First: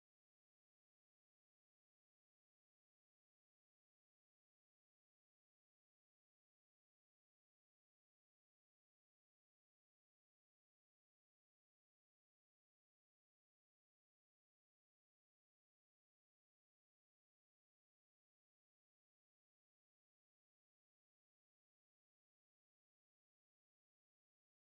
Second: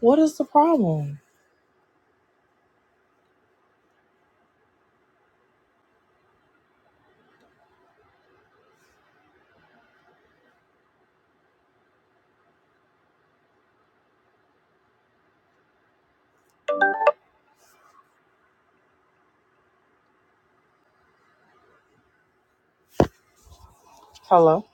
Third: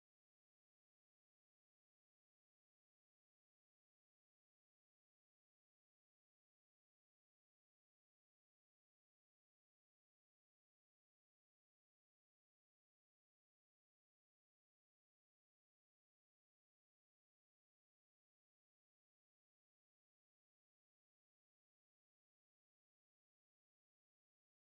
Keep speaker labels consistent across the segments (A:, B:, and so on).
A: What is the problem? Hello.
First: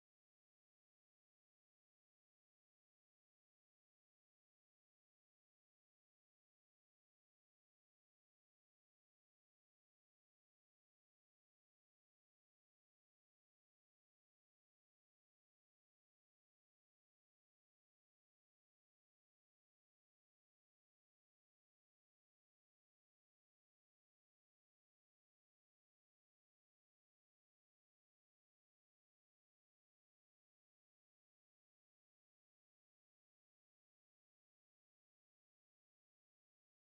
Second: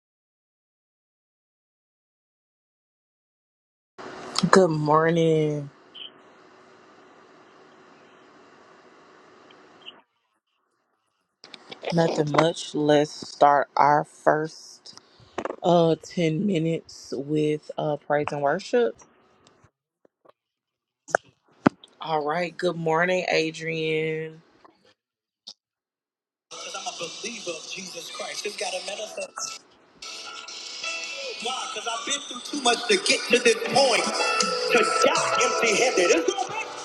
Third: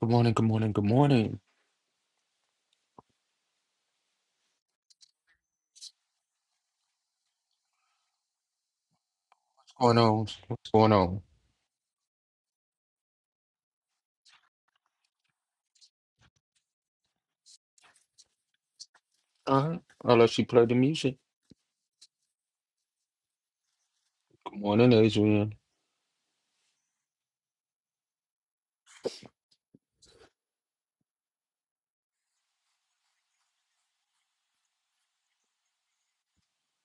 B: Good morning, good morning, good morning.
A: Good morning.
B: What's going on? What's going on?
A: Nothing much. Let's start our first uh 10 minutes with uh praise and worship.
B: Uh-huh. Unless she played the music.
A: All right. Good morning, Adrian.
B: Good morning, Adrian.
A: Because I'm a believer of Jesus Christ. It's got to manifest. Why? Because I've been through too much to get to this point. To die empty handed. It's going to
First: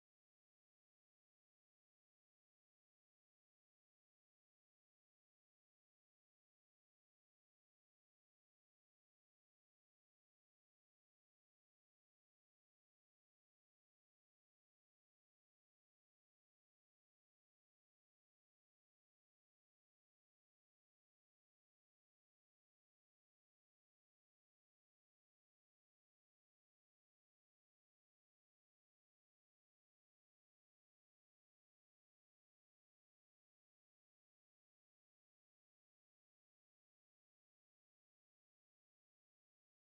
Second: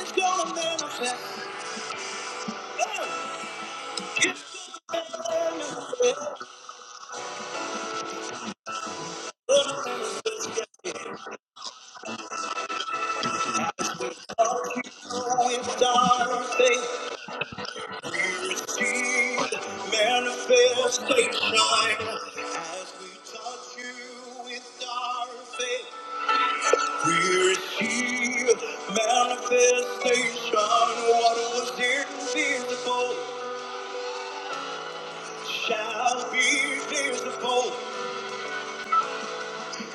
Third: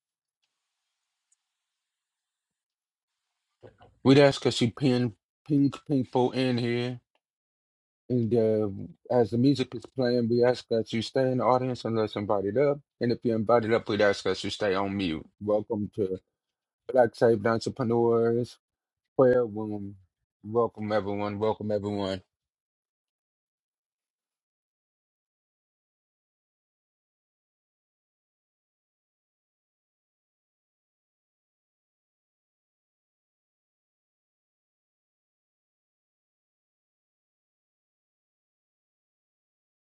A: it's gonna manifest. Hey,
B: We'd ask her she
A: It's
B: pin pink people in here. And uh, as the music is
A: gonna
B: playing, we
A: manifest.
B: ask that you stay in the audience unless invited up. And if you're invited up, we'd ask that you stay on mute. Welcome to Black Saved Entrepreneurs Prayer Room. Welcome everyone. Welcome everyone.
A: As we touch you with our faith, we receive manifestation. What was invisible shall be visible,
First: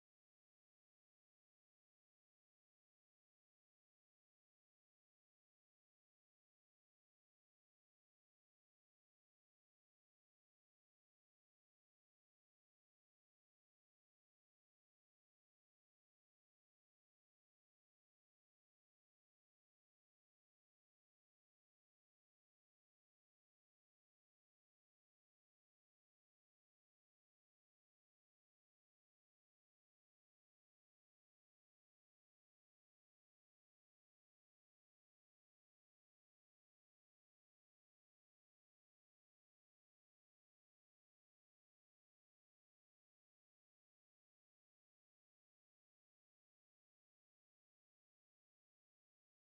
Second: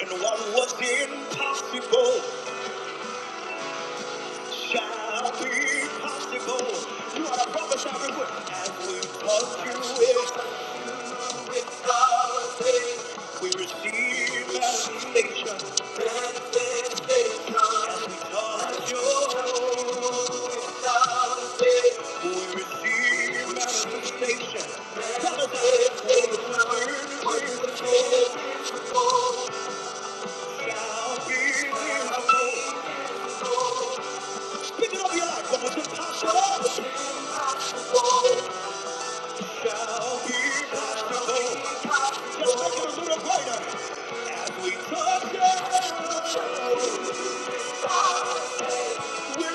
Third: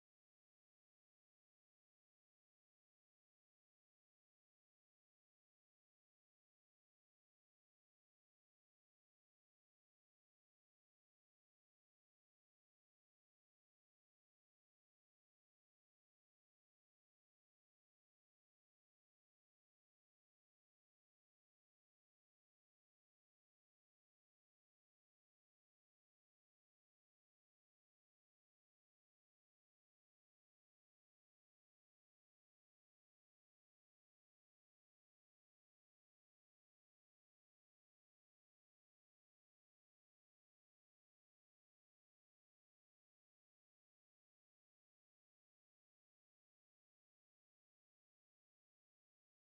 A: and what was impossible shall be possible. You are a prophesy with as we touch you it's We receive salvation. Shall be possible. Just make it a little brighter as we touch it. We're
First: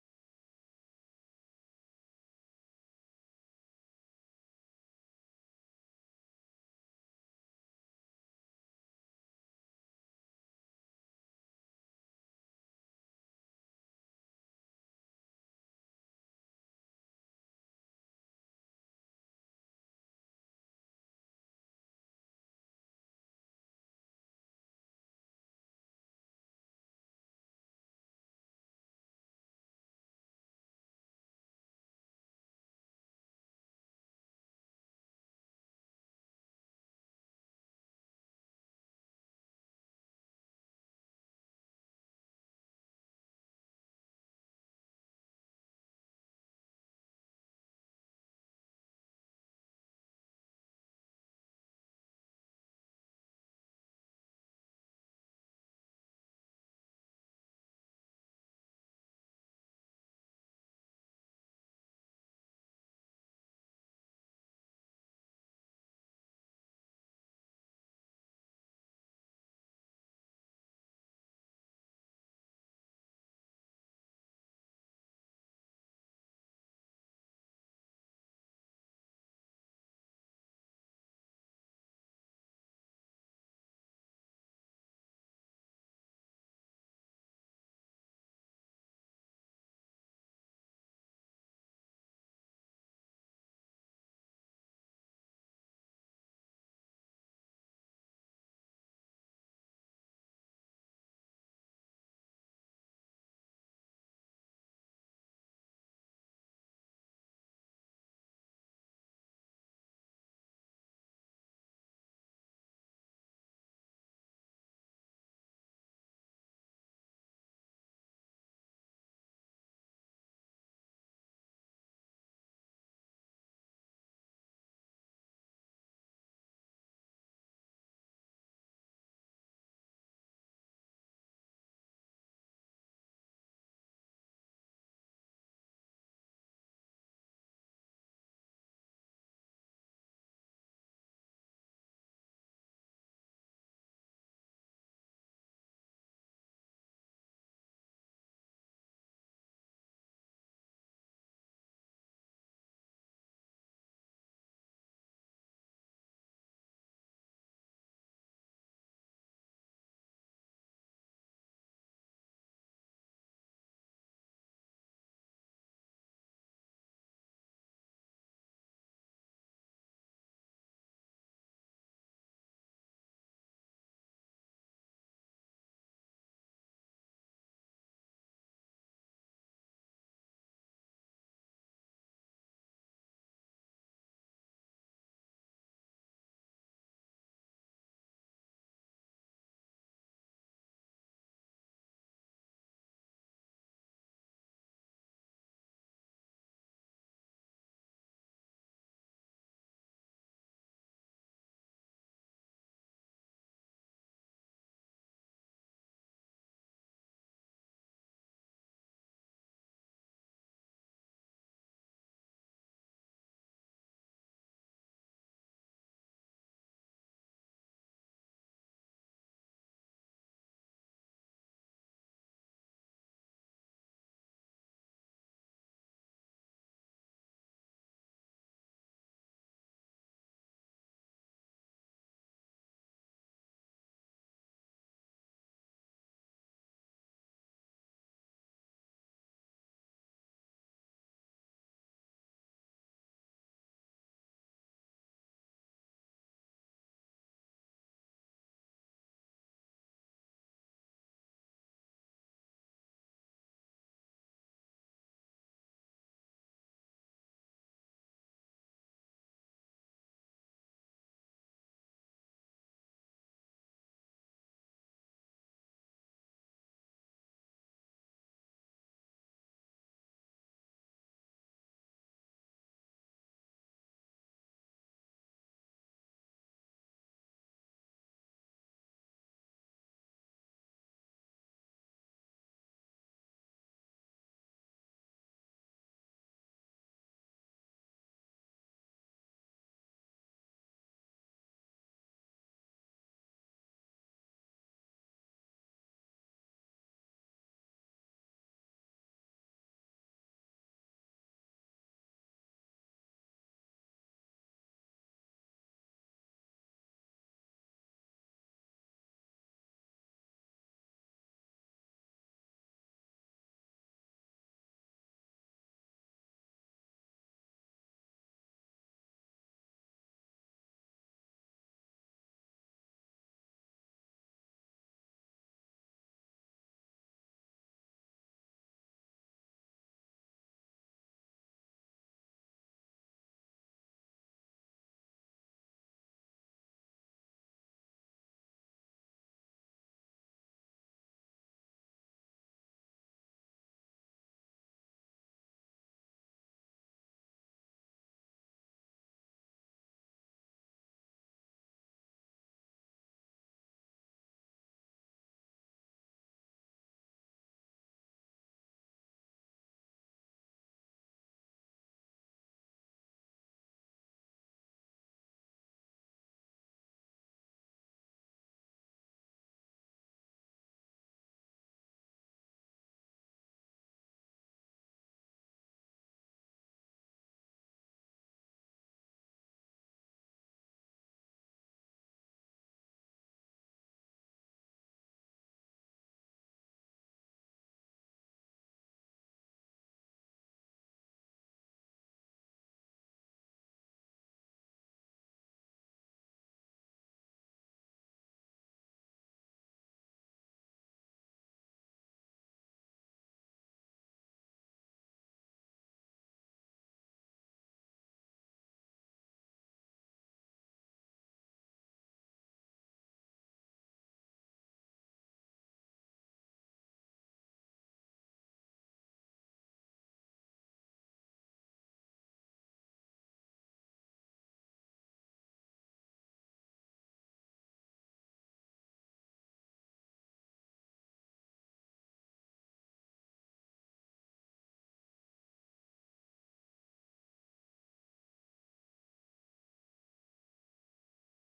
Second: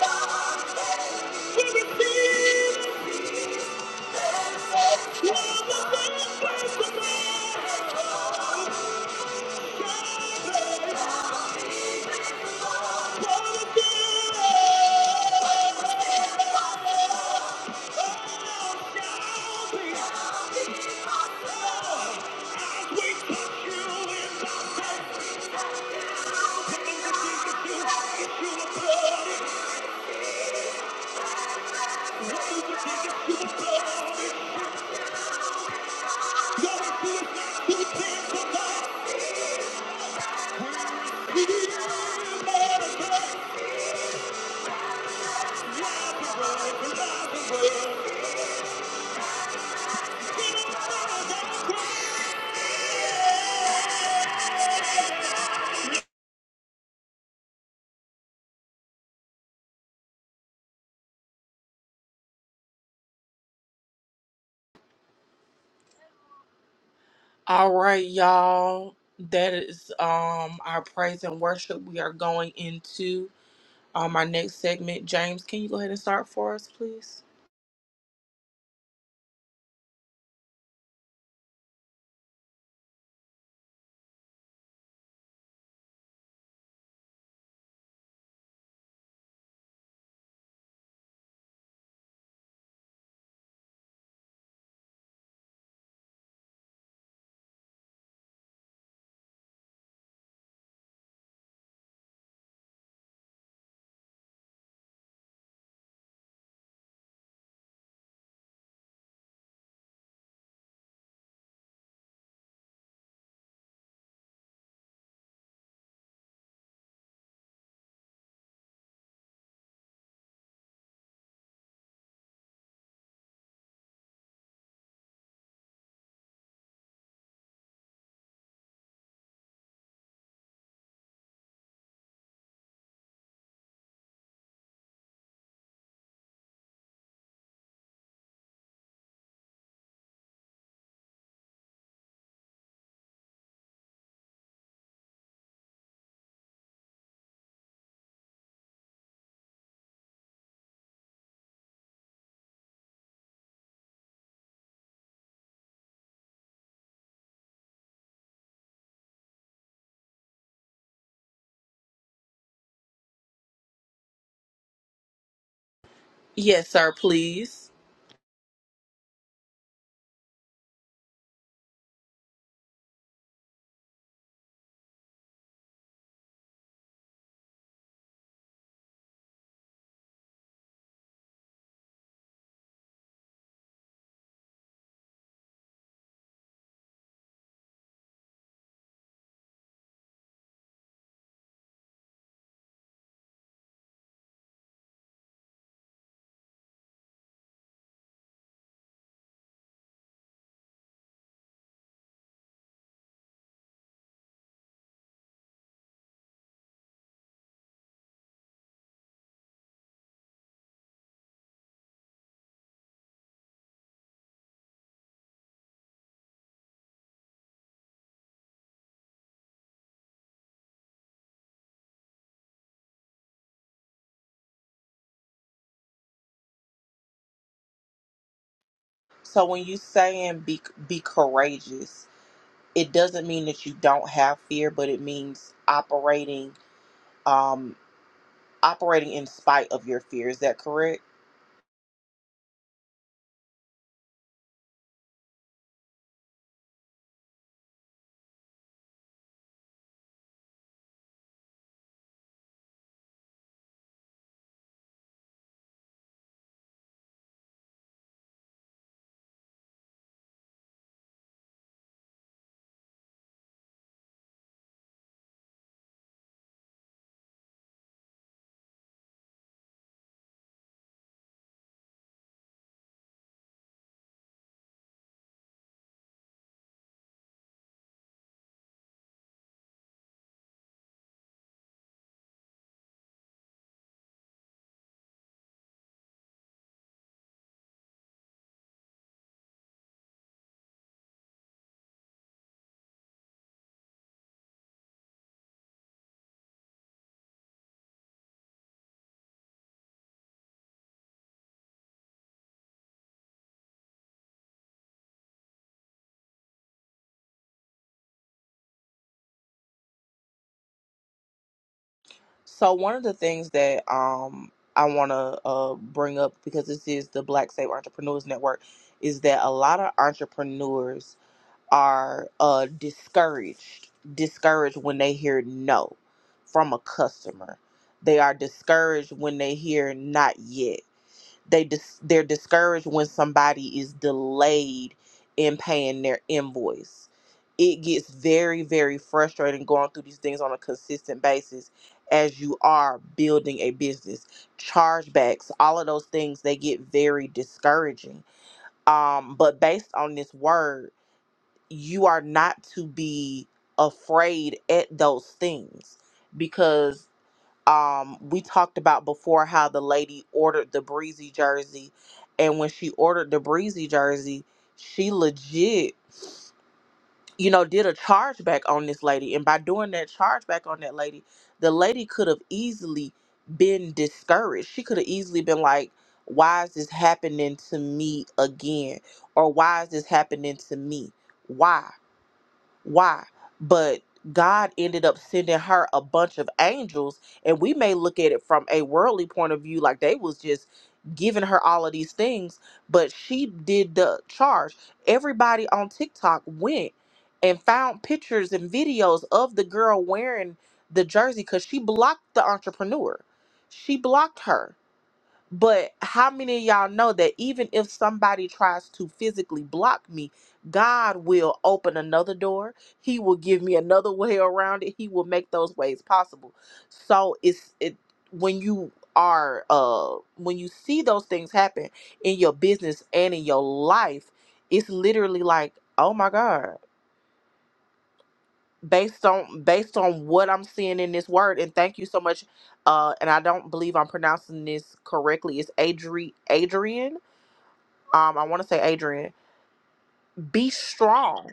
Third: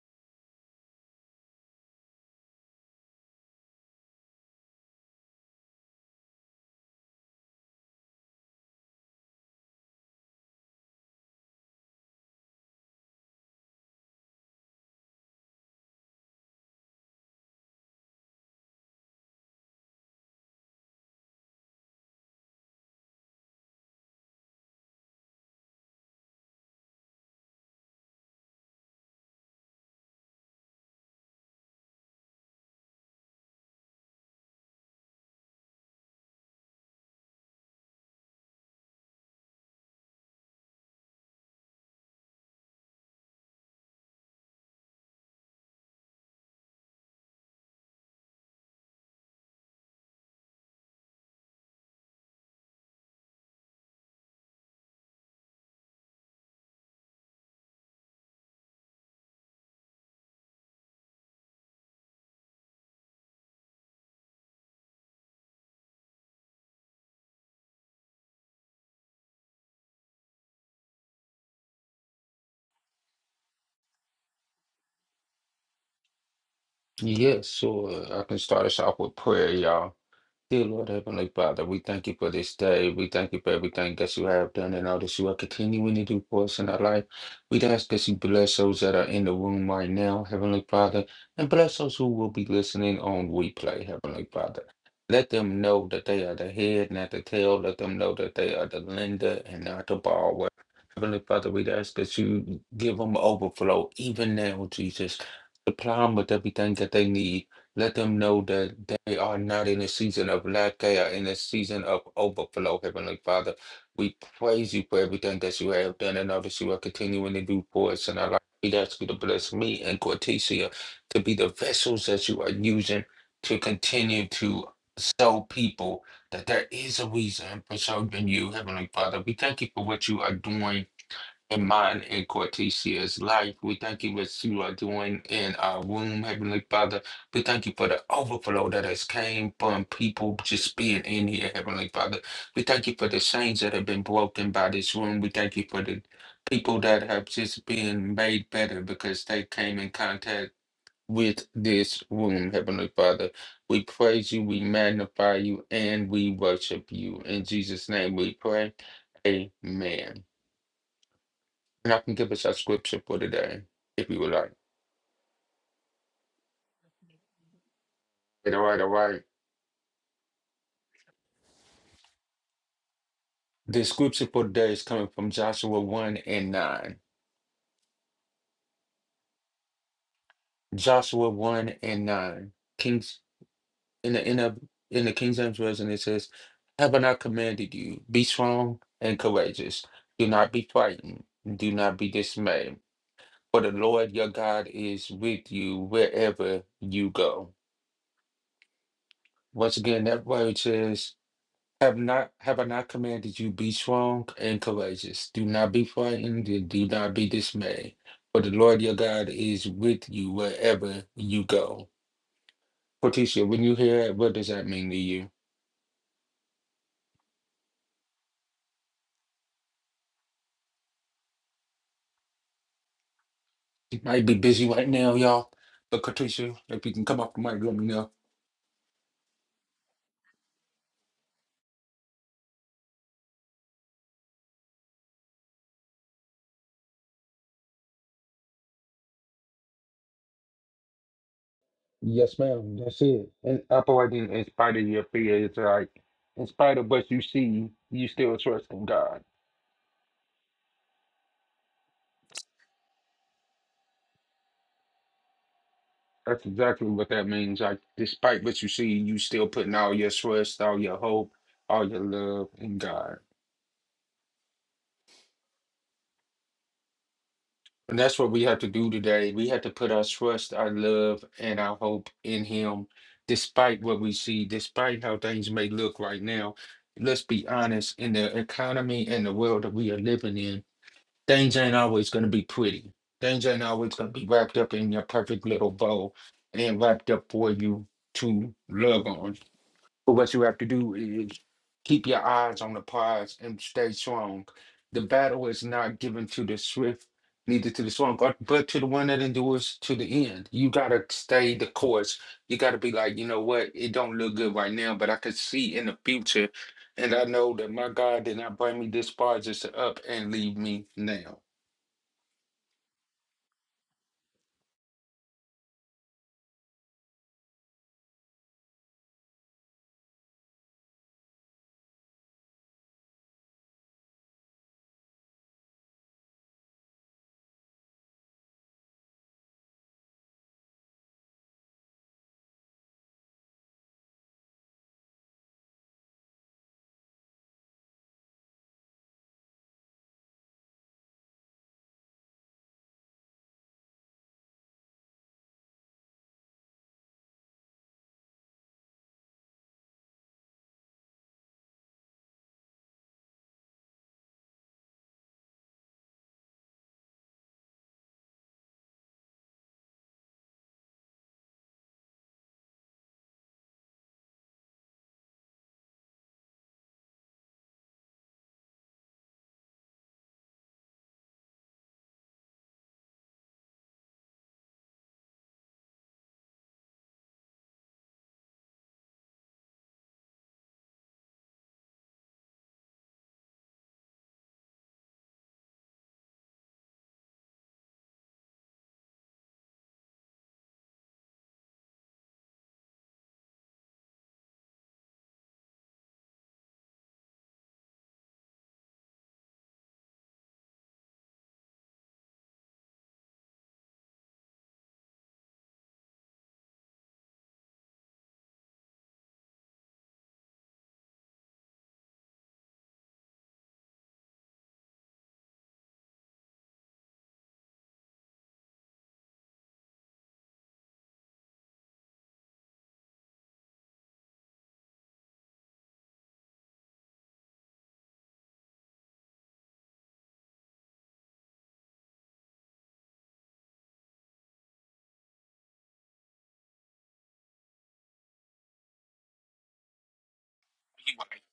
A: Thank you. All right, y'all. That is um our praise and worship. We are going into um our next segment. James, can you go ahead and start for us, please?
B: Yes, so uh, I can start us off with prayer, y'all. Dear Lord Heavenly Father, we thank you for this day. We thank you for everything that you have done and all that you are continuing to do for us in our life. We ask that you bless those that are in the room right now, Heavenly Father, and bless those who will be listening on replay, Heavenly Father. Let them know that they are the head, not the tail. Let them know that they are the lender and not the borrower. Heavenly Father, we ask that you give them overflow, even now, Jesus. Supply them with everything that they need let them know that they are not in a season of lack, they are in a season of overflow, Heavenly Father. We praise you for everything that you have done and all that you are continuing to do for us in our life. We ask you to bless me and Cortesia to be the vessels that you are using to continue to show people that there is a reason for serving you, Heavenly Father. We thank you for what you are doing in mine and Cortesia's life. We thank you what you are doing in our womb, Heavenly Father. We thank you for the overflow that has came from people just being in here, Heavenly Father. We thank you for the chains that have been broken by this room. We thank you for the people that have just been made better because they came in contact with this room, Heavenly Father. We praise you, we magnify you, and we worship you. In Jesus' name we pray. Amen. And I can give us a scripture for today, if you would like.
A: Yes, sir, please.
B: All right, all right. The scripture for today is coming from Joshua 1 and 9. Joshua 1 and 9. Kings in the in the in the King James Version it says, Have I not commanded you? Be strong and courageous. Do not be frightened. Do not be dismayed. For the Lord your God is with you wherever you go. Once again, that word says Have not have I not commanded you be strong and courageous? Do not be frightened and do not be dismayed. For the Lord your God is with you wherever you go. Patricia, when you hear that, what does that mean to you? You might be busy right now, y'all. But Patricia, if you can come off the mic, let me know.
A: So when you saying be be courageous, it doesn't mean that you don't have fear, but it means operating um operating in spite of your fear. Is that correct?
B: Yes, ma'am. That's it. And operating in spite of your fears, like in spite of what you see, you still trust in God. That's exactly what that means. Like, despite what you see, you still putting all your trust, all your hope, all your love in God. And that's what we have to do today. We have to put our trust, our love, and our hope in Him, despite what we see, despite how things may look right now. Let's be honest, in the economy and the world that we are living in, things ain't always going to be pretty. Things ain't always going to be wrapped up in your perfect little bow and wrapped up for you to love on. But what you have to do is keep your eyes on the prize and stay strong. The battle is not given to the swift, neither to the strong, but but to the one that endures to the end. You gotta stay the course. You gotta be like, you know what? It don't look good right now, but I could see in the future, and I know that my God did not bring me this far just to up and leave me now.
A: So one of the things that um I want to uh bring up because this is the Black Save Entrepreneurs Network is that a lot of entrepreneurs are uh discouraged discouraged when they hear no from a customer they are discouraged when they hear not yet they dis- they're discouraged when somebody is delayed in paying their invoice it gets very very frustrating going through these things on a consistent basis as you are building a business chargebacks all of those things they get very discouraging um but based on this word you are not to be afraid at those things because um we talked about before how the lady ordered the breezy jersey and when she ordered the breezy jersey she legit you know did a chargeback on this lady and by doing that chargeback on that lady the lady could have easily been discouraged she could have easily been like why is this happening to me again or why is this happening to me why why but god ended up sending her a bunch of angels and we may look at it from a worldly point of view like they was just giving her all of these things but she did the charge everybody on tiktok went and found pictures and videos of the girl wearing the jersey because she blocked the entrepreneur she blocked her but how many of y'all know that even if somebody tries to physically block me, God will open another door. He will give me another way around it. He will make those ways possible. So it's it when you are uh when you see those things happen in your business and in your life, it's literally like, "Oh my God." Based on based on what I'm seeing in this word and thank you so much uh and I don't believe I'm pronouncing this correctly. It's Adri Adrian um i want to say adrian be strong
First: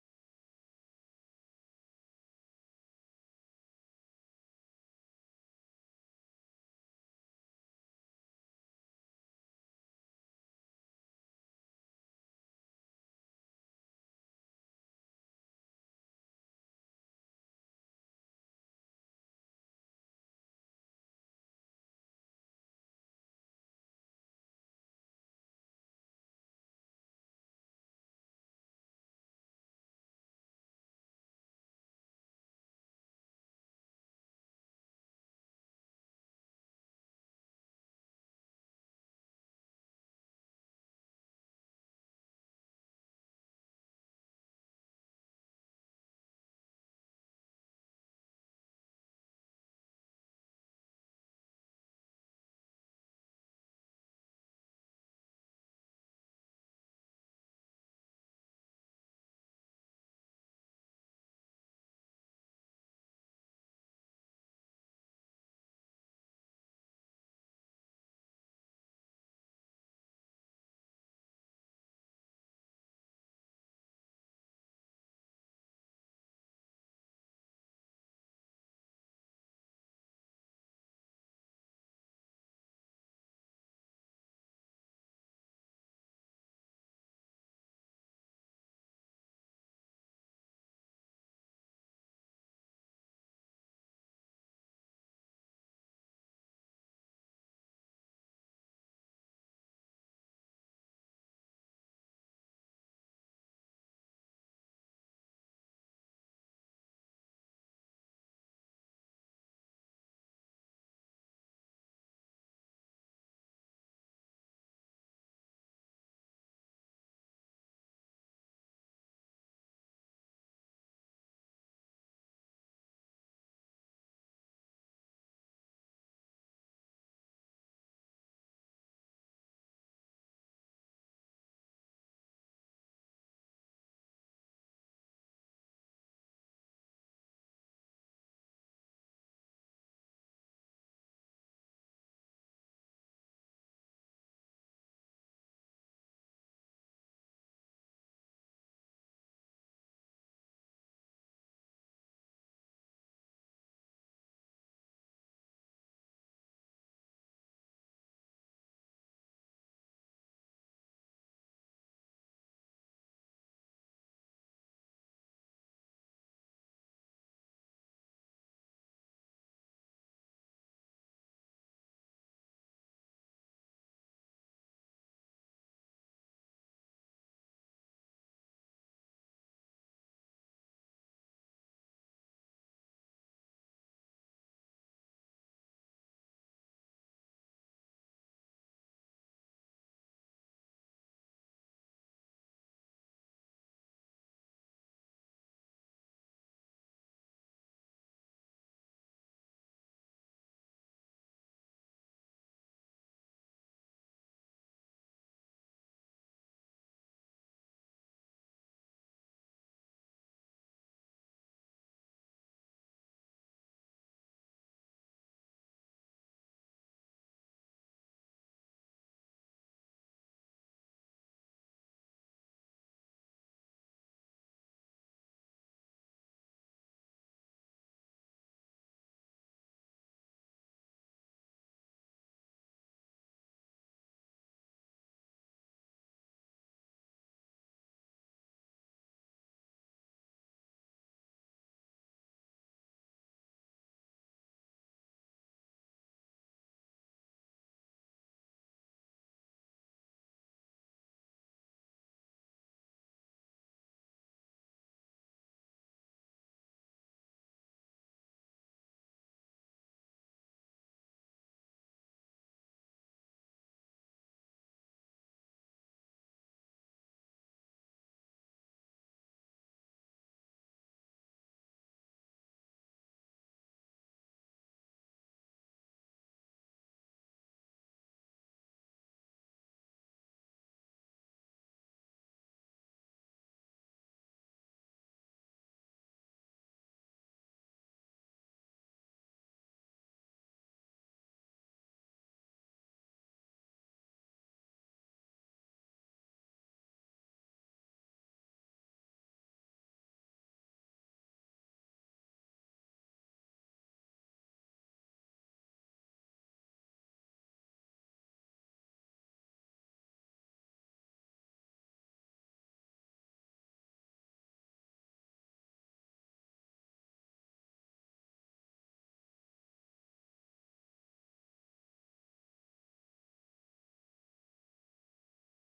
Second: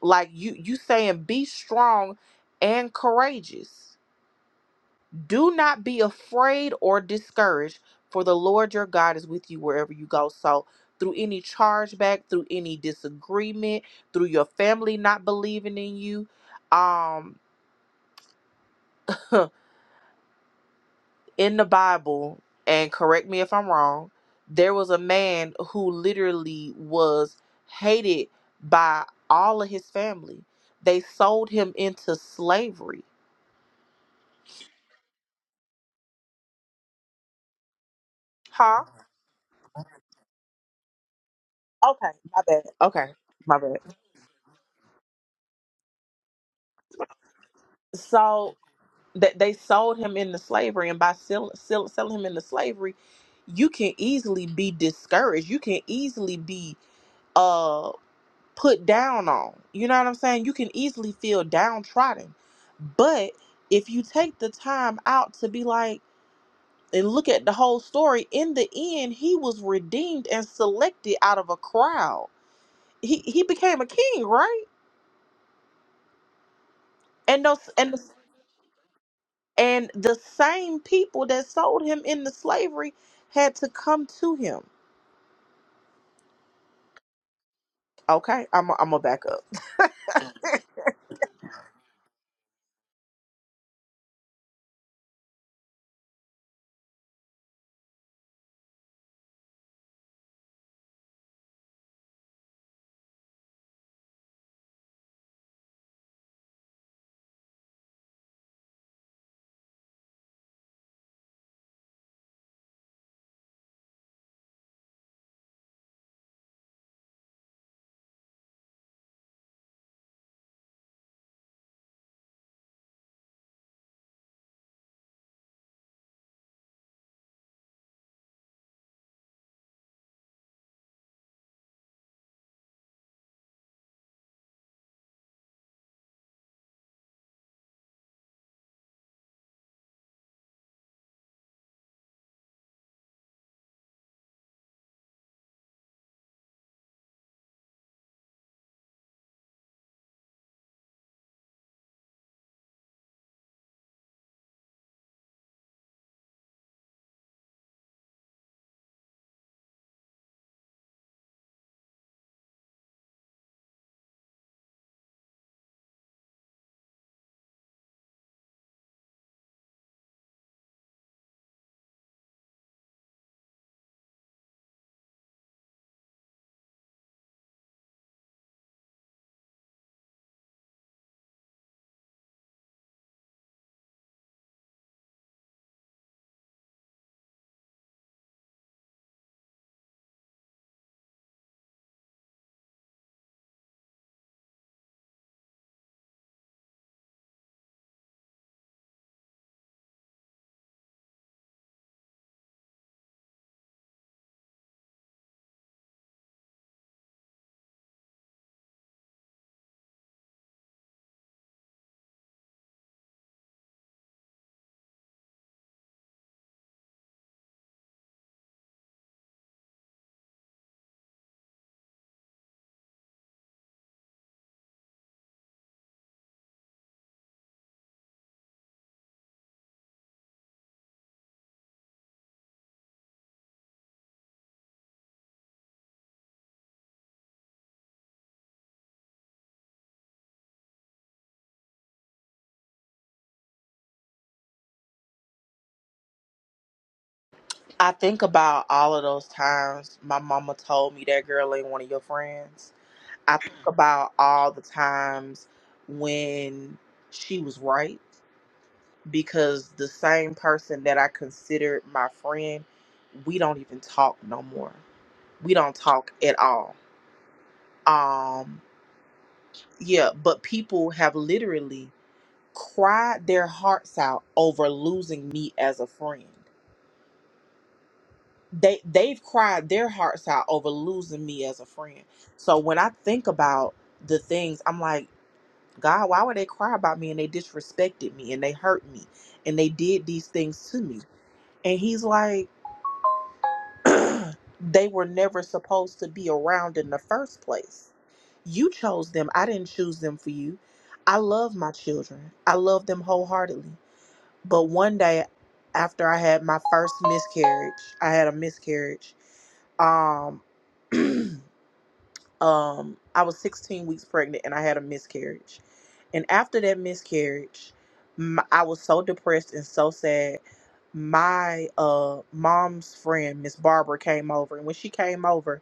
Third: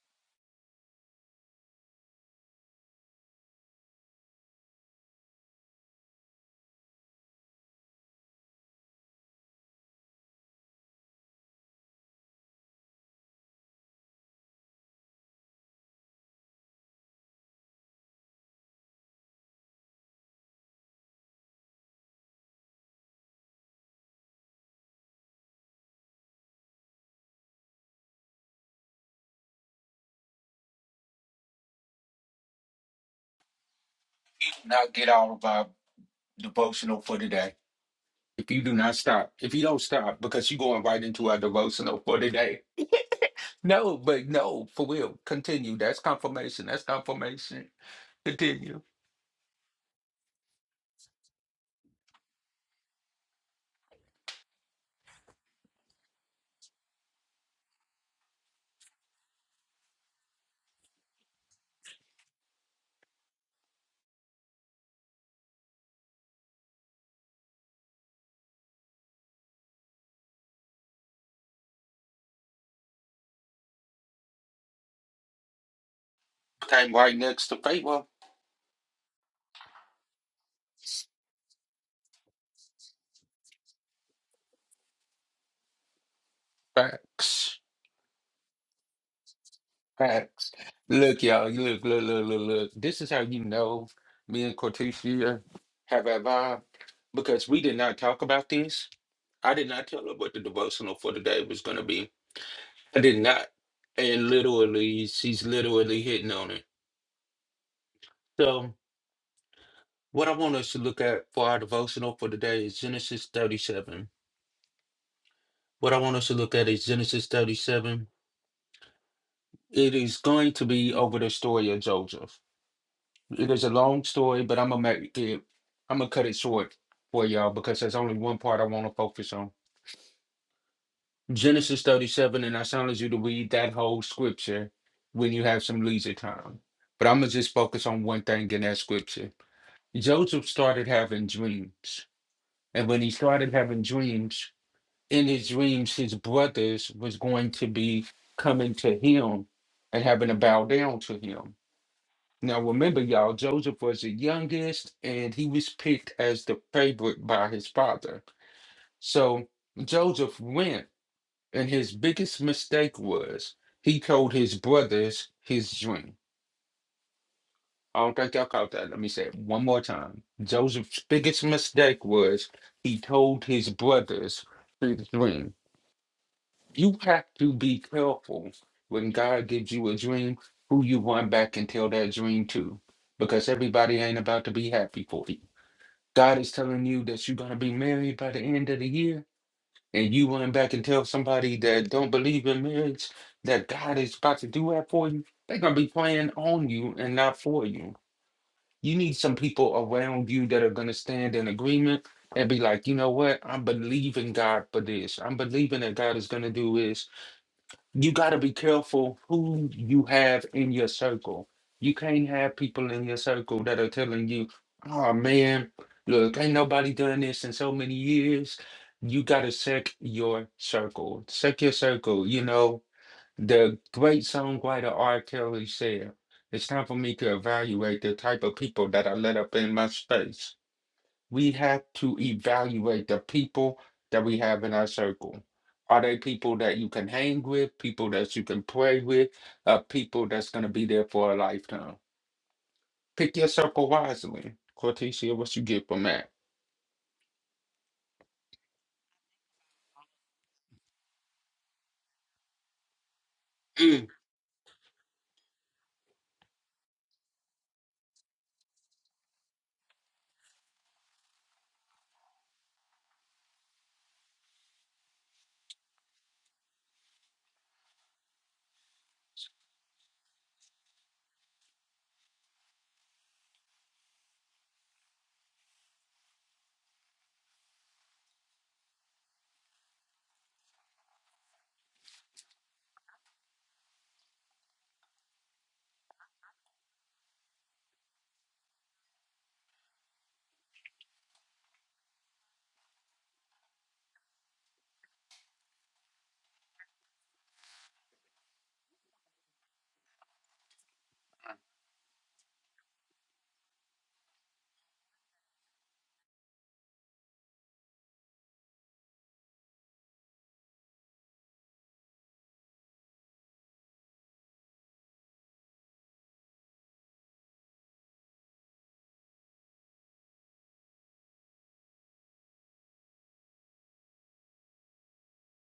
A: like you you saying be strong and courageous do not be afraid or discouraged for the lord your god is with you wherever you go so through any chargeback through any disagreement through your family not believing in you um in the Bible, and correct me if I'm wrong, there was a man who literally was hated by all of his family. They sold him into slavery.
B: Now get out of our devotional for today. If you do
A: Huh?
B: not stop, if you don't stop, because you're going right into our devotional
A: Okay,
B: for
A: my
B: today
A: bad. Okay, my bad.
B: No, but no, for real. Continue. That's confirmation. That's confirmation.
A: So
B: Continue.
A: that they sold him into slavery, and by sell, sell, selling him into slavery, you can easily be discouraged. You can easily be uh, put down on. You know what I'm saying? You can easily feel downtrodden. But if you take the time out to be like, and look at the whole story, in the end, he was redeemed and selected out of a crowd. He he became a king, right?
B: Came right
A: And
B: next to
A: those
B: faith.
A: and the,
B: Well,
A: and the same people that sold him into slavery had to come to him.
B: facts.
A: Okay, I'm i I'm gonna back up.
B: Facts. Look, y'all. you Look, look, look, look, look. This is how you know me and Cortesia have a vibe because we did not talk about this. I did not tell her what the devotional for today was going to be. I did not. And literally, she's literally hitting on it. So, what I want us to look at for our devotional for today is Genesis 37. What I want us to look at is Genesis 37. It is going to be over the story of Joseph. It is a long story, but I'm gonna make it, I'm gonna cut it short for y'all because there's only one part I want to focus on. Genesis 37, and I challenge you to read that whole scripture when you have some leisure time. But I'm gonna just focus on one thing in that scripture. Joseph started having dreams, and when he started having dreams, in his dreams his brothers was going to be coming to him and having to bow down to him. Now remember y'all, Joseph was the youngest and he was picked as the favorite by his father. So Joseph went and his biggest mistake was he told his brothers his dream. I don't think y'all caught that. Let me say it one more time. Joseph's biggest mistake was he told his brothers his dream. you have to be careful when God gives you a dream who you run back and tell that dream to because everybody ain't about to be happy for you. God is telling you that you're going to be married by the end of the year and you run back and tell somebody that don't believe in marriage that God is about to do that for you. They're going to be playing on you and not for you. You need some people around you that are going to stand in agreement and be like, you know what? I'm believing God for this. I'm believing that God is going to do this you got to be careful who you have in your circle. You can't have people in your circle that are telling you, oh man, look, ain't nobody done this in so many years. You got to check your circle. Check your circle. You know, the great songwriter R. Kelly said, it's time for me to evaluate the type of people that I let up in my space we have to evaluate the people that we have in our circle. Are they people that you can hang with, people that you can play with, uh, people that's going to be there for a lifetime? Pick your circle wisely. Cortesia, what you get from that?
A: I think about all of those times my mama told me that girl ain't one of your friends. I think
B: Mm.
A: about all the times when she was right because the same person that I considered my friend, we don't even talk no more. We don't talk at all. Um Yeah, but people have literally cried their hearts out over losing me as a friend. They they've cried their hearts out over losing me as a friend. So when I think about the things, I'm like, God, why would they cry about me and they disrespected me and they hurt me and they did these things to me? And he's like, they were never supposed to be around in the first place. You chose them. I didn't choose them for you. I love my children. I love them wholeheartedly. But one day after I had my first miscarriage, I had a miscarriage. Um um I was 16 weeks pregnant and I had a miscarriage. And after that miscarriage, m I I was so depressed and so sad. My uh mom's friend, Miss Barbara came over and when she came over,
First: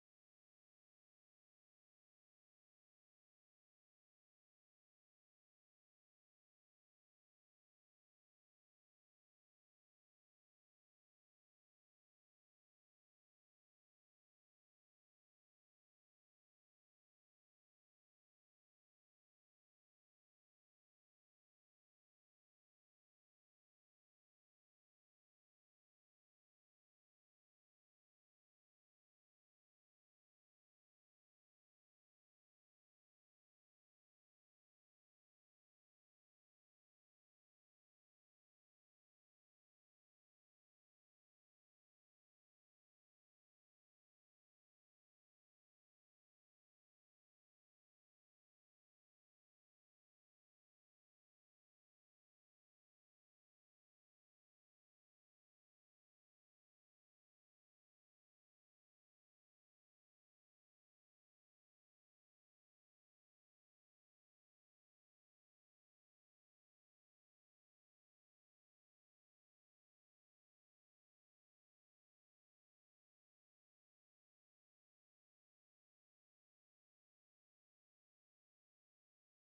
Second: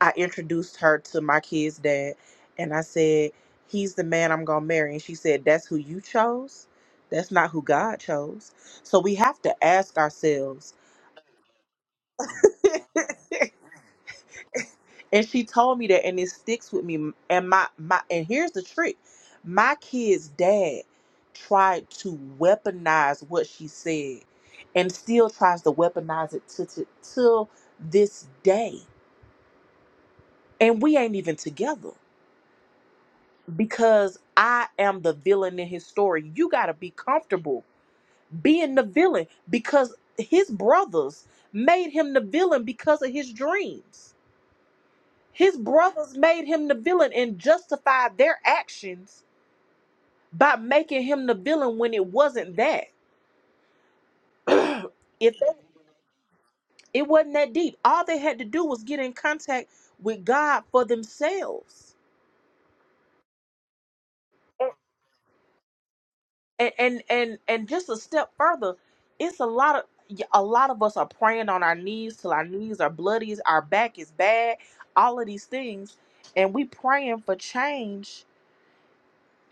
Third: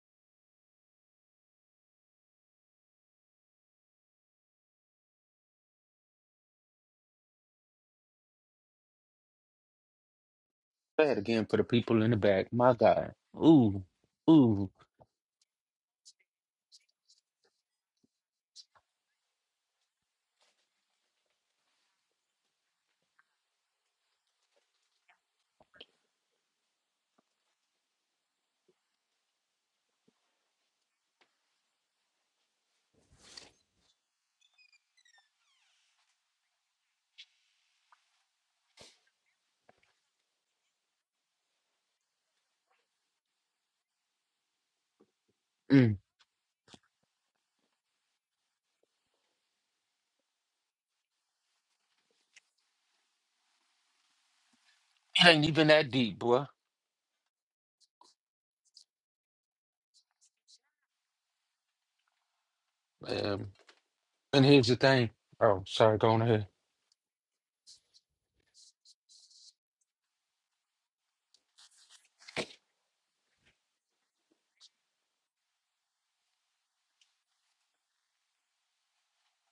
A: I introduced her to my kid's dad and I said, "He's the man I'm going to marry." And she said, "That's who you chose? That's not who God chose." So we have to ask ourselves
B: Bad again for the people in the back. My God. Ooh, ooh.
A: And she told me that, and it sticks with me. And my my and here's the trick: my kid's dad tried to weaponize what she said, and still tries to weaponize it to, to till this day. And we ain't even together because I am the villain in his story. You gotta be comfortable being the villain because his brothers made him the villain because of his dreams. His
B: Mm.
A: brothers made him the villain and justified their actions by making him the villain when it wasn't that.
B: It
A: if
B: ain't
A: they,
B: even that deep, boy.
A: it wasn't that deep, all they had to do was get in contact with God for themselves.
B: Um, and here's the thing. Oh, sorry, go on ahead.
A: And and and and just a step further, it's a lot of a lot of us are praying on our knees till our knees are bloody, our back is bad, all of these things, and we praying for change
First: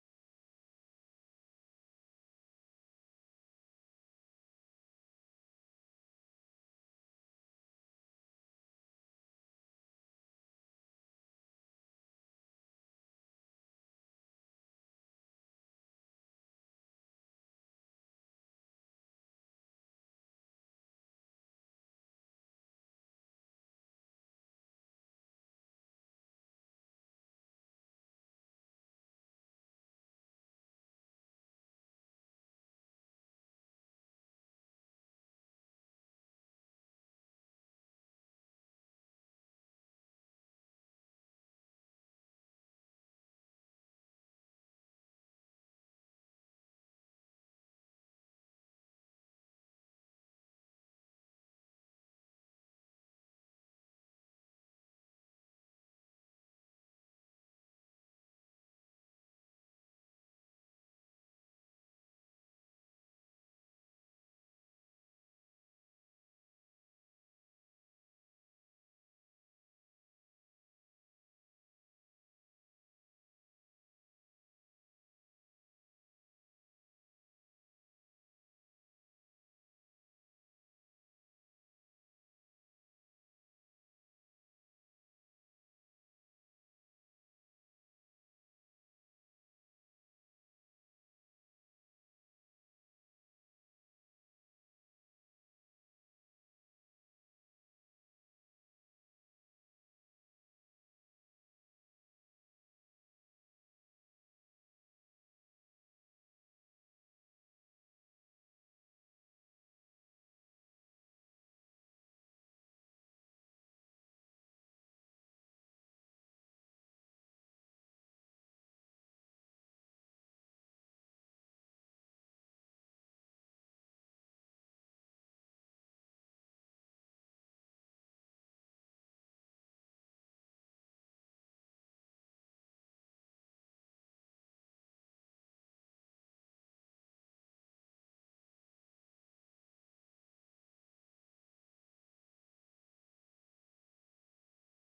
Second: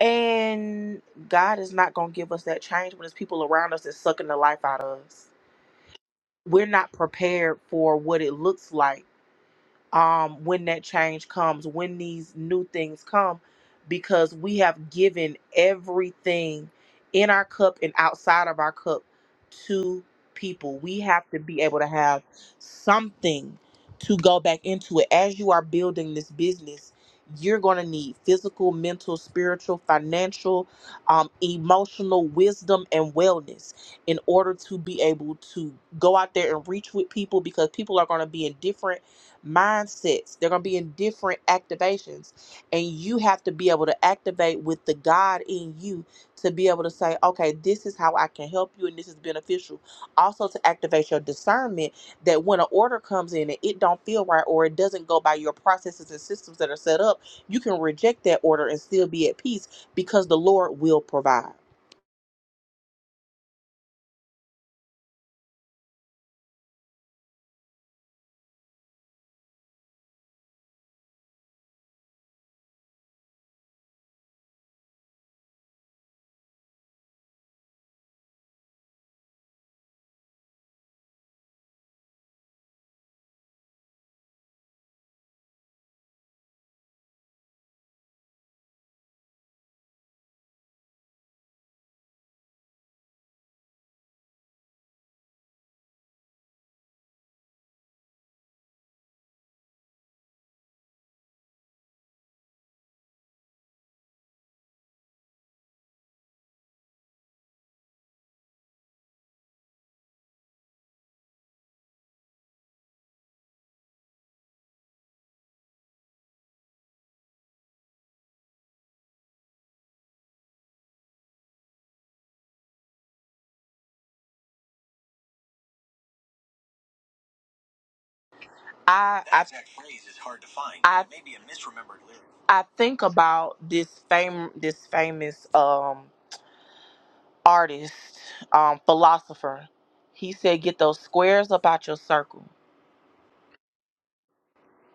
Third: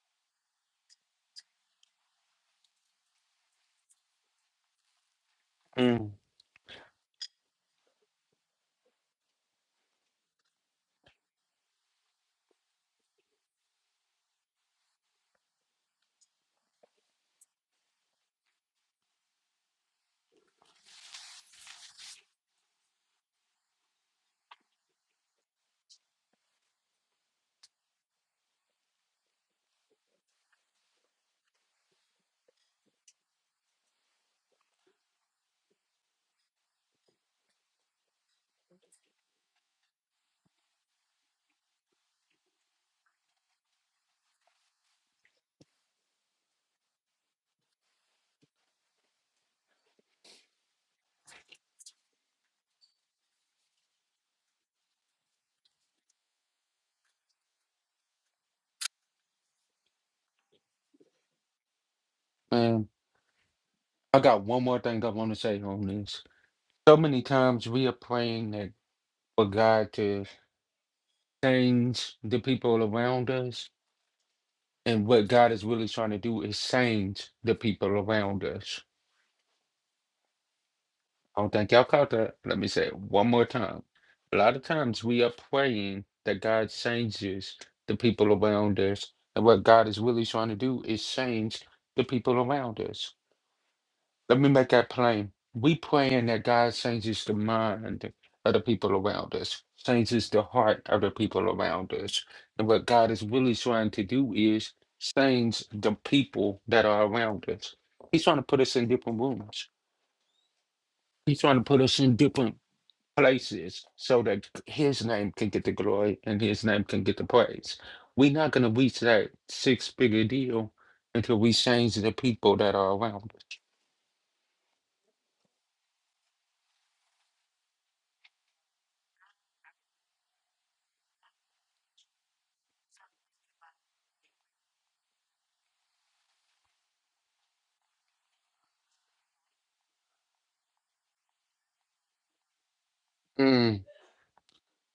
A: And God is not going to give us that change when it's people around us that's sucking the life out of us.
B: Mm.
A: We're not prepared for what it looks like um, when that change comes, when these new things come, because we have given everything in our cup and outside of our cup to people. We have to be able to have something to go back into it. As you are building this business, you're going to need physical, mental, spiritual, financial, um, emotional wisdom, and wellness in order to be able to go out there and reach with people because people are going to be in different mindsets. They're going to be in different activations. And you have to be able to activate with the God in you to be able to say, okay, this is how I can help you and this is beneficial. Also to activate your discernment that when an order comes in and it don't feel right or it doesn't go by your processes and systems that are set up, you can reject that order and still be at peace because the Lord will provide.
B: Man, I got one more thing I want to say on this. So many times we are praying that for God to change the people around us. And what God is really trying to do is change the people around us. I don't think y'all caught that. Let me say it one more time. A lot of times we are praying that God changes the people around us. And what God is really trying to do is change the people around us. Let me make that plain. We praying that God changes the mind of the people around us, changes the heart of the people around us. And what God is really trying to do is change the people that are around us. He's trying to put us in different rooms. He's trying to put us in different places so that his name can get the glory and his name can get the praise. We're not going to reach that six figure deal until we change the people that are around us.
A: I I, that exact phrase is hard to find. I, it may be a misremembered lyric. I think about this fame this famous um artist, um philosopher. He said, "Get those squares up out your circle.
B: Mm.